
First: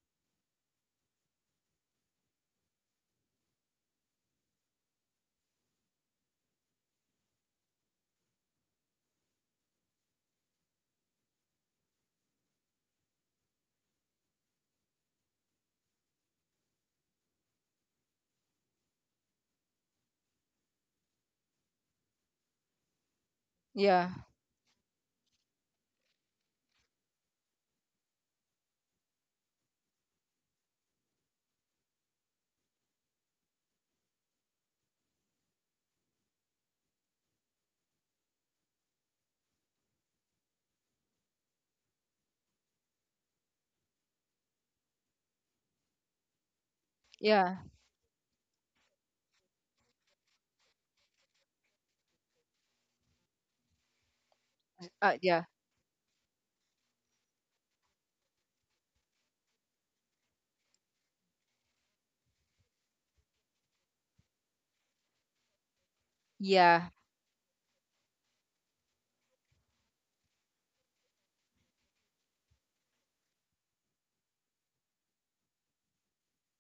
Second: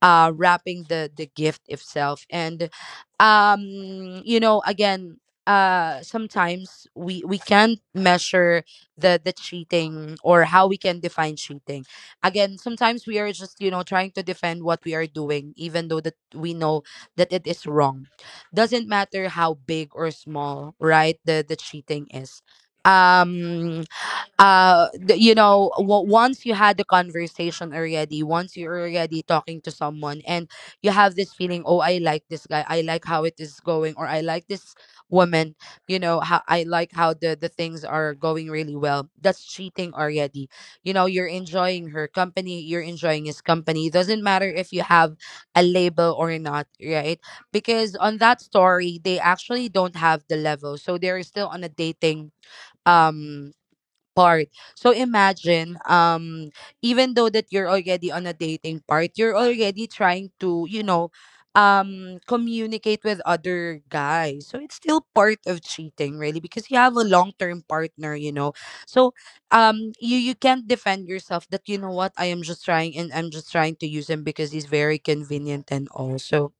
S1: uh wrapping the gift itself. And, um again, sometimes we can't measure the cheating, or how we can define cheating. Again, sometimes we are just, trying to defend what we are doing, even though that we know that it is wrong. Doesn't matter how big or small, right, the cheating is. um
S2: Yeah,
S1: Once you had the conversation already, once you're already talking to someone and you have this feeling, oh, I like this guy, I like how it is going, or I like this woman. How I like how the things are going really well. That's cheating already. You're enjoying her company, you're enjoying his company. It doesn't matter if you have a label or not, right?
S2: yeah,
S1: Because on that story they actually don't have the level, so they're still on a dating, um part. So
S2: yeah,
S1: imagine, even though that you're already on a dating part, you're already trying to, communicate with other guys. So it's still part of cheating, really, because you
S2: yeah,
S1: have a long term partner. So, you can't defend yourself, that, you know what, I am just trying, and I'm just trying to use him because he's very convenient and all. So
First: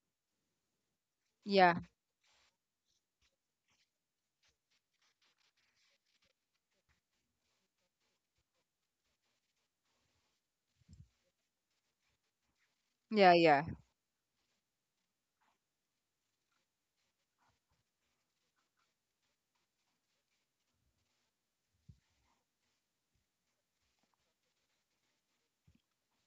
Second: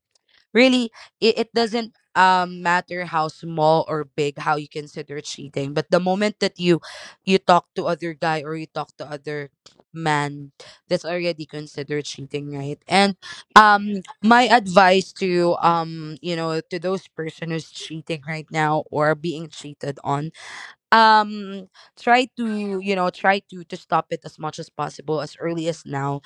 S1: really it
S2: yeah,
S1: doesn't, matter how small or big how you consider cheating, but the moment that you talk to other guy, or you talk to other man, that's already considered cheating, right? And
S2: yeah, yeah,
S1: my advice to, to those person who's cheating right now or being cheated on, um try to stop it as much as possible, as early as now.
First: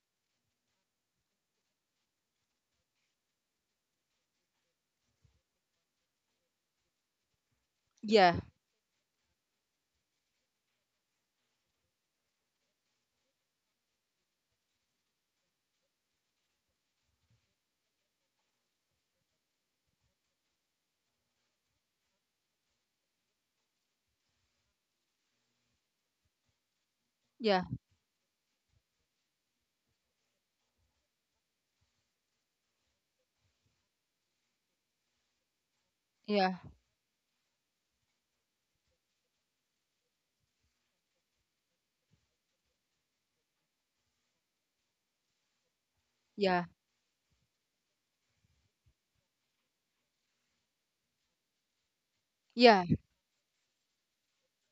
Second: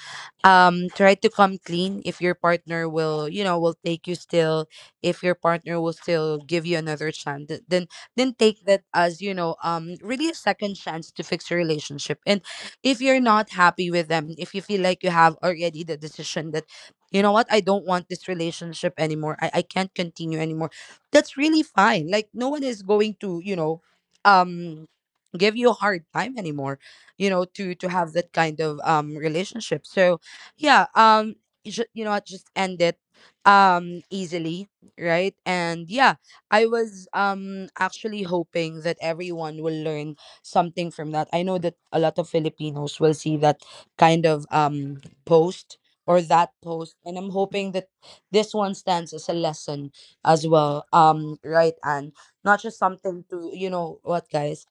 S1: Try to come clean if your partner will, will take you still, if your partner will still give you another chance, then
S2: yeah,
S1: take that as, really, a second chance to fix your relationship. And if you're not happy with them, if you feel like you have already the decision that, you know what, I don't want this relationship anymore, I can't continue anymore, that's really fine, like no one is going to, um give you a hard time anymore,
S2: yeah,
S1: to have that kind of, relationship. So yeah, you, should, you know what, just end it, easily, right? And yeah,
S2: yeah,
S1: I was actually hoping that everyone will learn something from that. I know that a lot of Filipinos will see that kind of, post, or that post, and I'm hoping that this one stands as a lesson as well, right? Not just
S2: yeah, yeah,
S1: something to, you know what, guys,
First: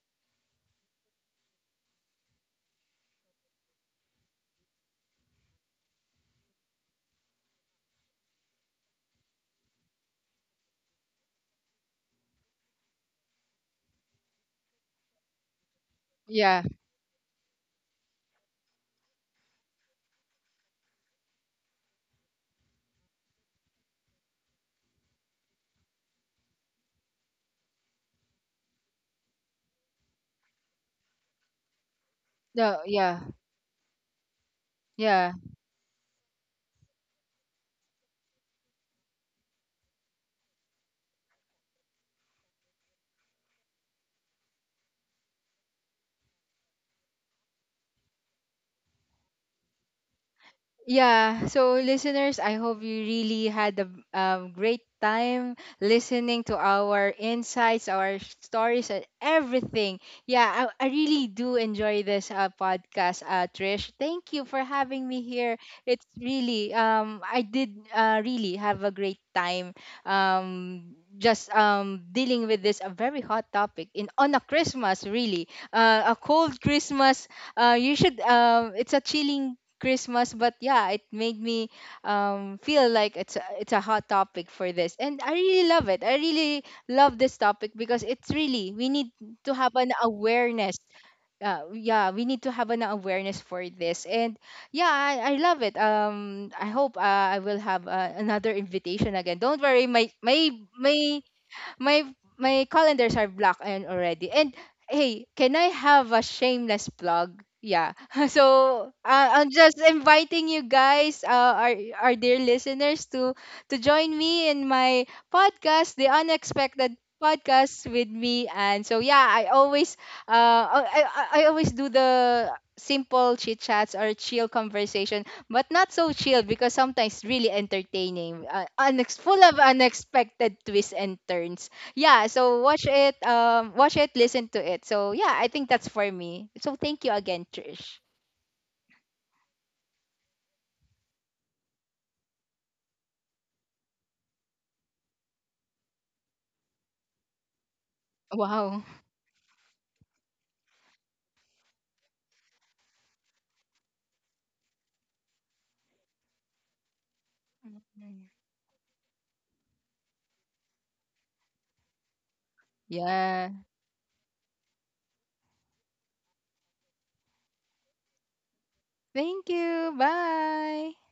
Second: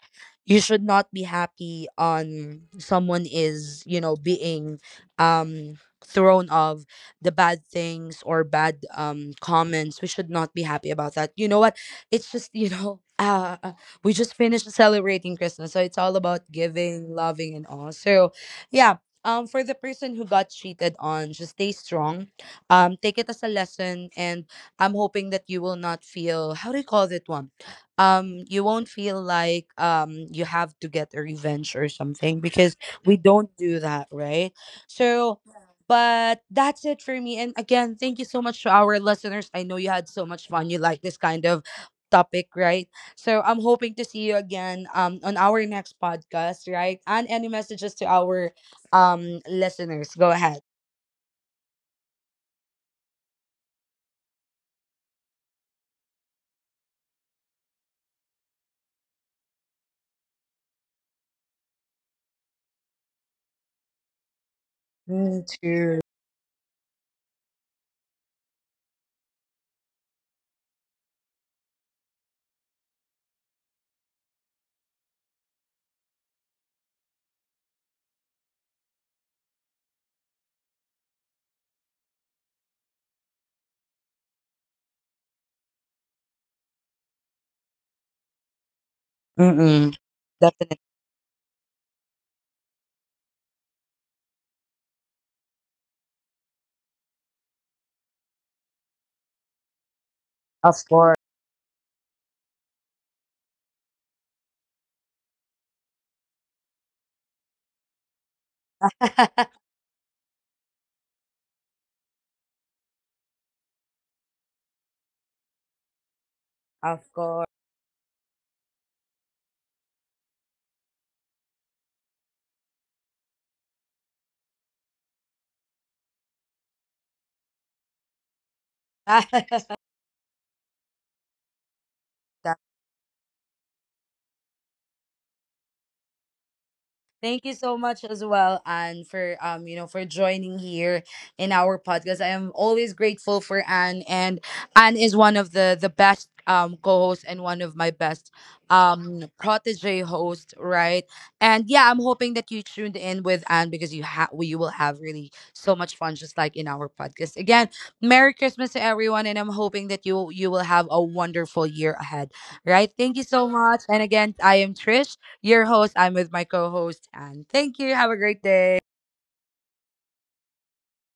S1: you should not be happy on someone is, being, um thrown of the bad things, or bad, comments. We should not be happy about that, you know what, it's just, you know, we just finished celebrating Christmas, so it's all about
S2: yeah,
S1: giving, loving, and all. So yeah, for the person who got cheated on, just stay strong. Take it as a lesson, and I'm hoping that you will not feel, how do you call that one, you won't feel like, you have to get a revenge or something, because
S2: no,
S1: we
S2: yeah,
S1: don't do that, right?
S2: yeah.
S1: So but that's it for me. And again, thank you so much to our listeners. I know you had so much fun, you like this kind of topic, right? So I'm hoping to see you again, on our next podcast, right? And any messages to our, listeners, go ahead.
S2: Yeah, so listeners, I hope you really had a great time listening to our insights, our stories, and everything. Yeah, I really do enjoy this podcast, Trish. Thank you for having me
S1: Me
S2: here.
S1: too.
S2: It's really, I did really have a great time, just dealing with this, a very hot topic in on a Christmas, really. A cold Christmas, you should, it's a chilling Christmas. But yeah, it made me feel like it's a hot topic for this, and I really love it. I really love this topic because it's really we need to have
S1: Mm-mm.
S2: an
S1: Definitely.
S2: awareness. Yeah, we need to have an awareness for this, and yeah, I love it. I hope I will have another invitation again. Don't worry,
S1: Of course.
S2: my my my calendars are blocked and already. And hey, can I have a shameless plug? Yeah. So I'm just inviting you guys, our dear listeners, to join me in my podcast, The Unexpected
S1: Of course.
S2: Podcast, with me. And so yeah, I always I always do the simple chit chats or chill conversation, but not so chill because sometimes really entertaining, full of unexpected twists and turns. Yeah, so watch it, watch it, listen to it. So yeah, I think that's for me, so thank you
S1: Thank
S2: again,
S1: you so much
S2: Trish.
S1: as well, Anne, for, for joining here in our podcast. I am always grateful for Anne, and Anne is one of the best, co-hosts, and one of my best,
S2: Wow.
S1: protege host, right? And yeah, I'm hoping that you tuned in with Anne because you have we will have really so much fun, just like in our podcast. Again,
S2: Mm.
S1: Merry Christmas to everyone, and I'm hoping that you will have a wonderful year ahead, right? Thank you so
S2: Yeah,
S1: much, and again, I am Trish, your host. I'm with my co host, and thank you. Have a great day.
S2: thank you, bye.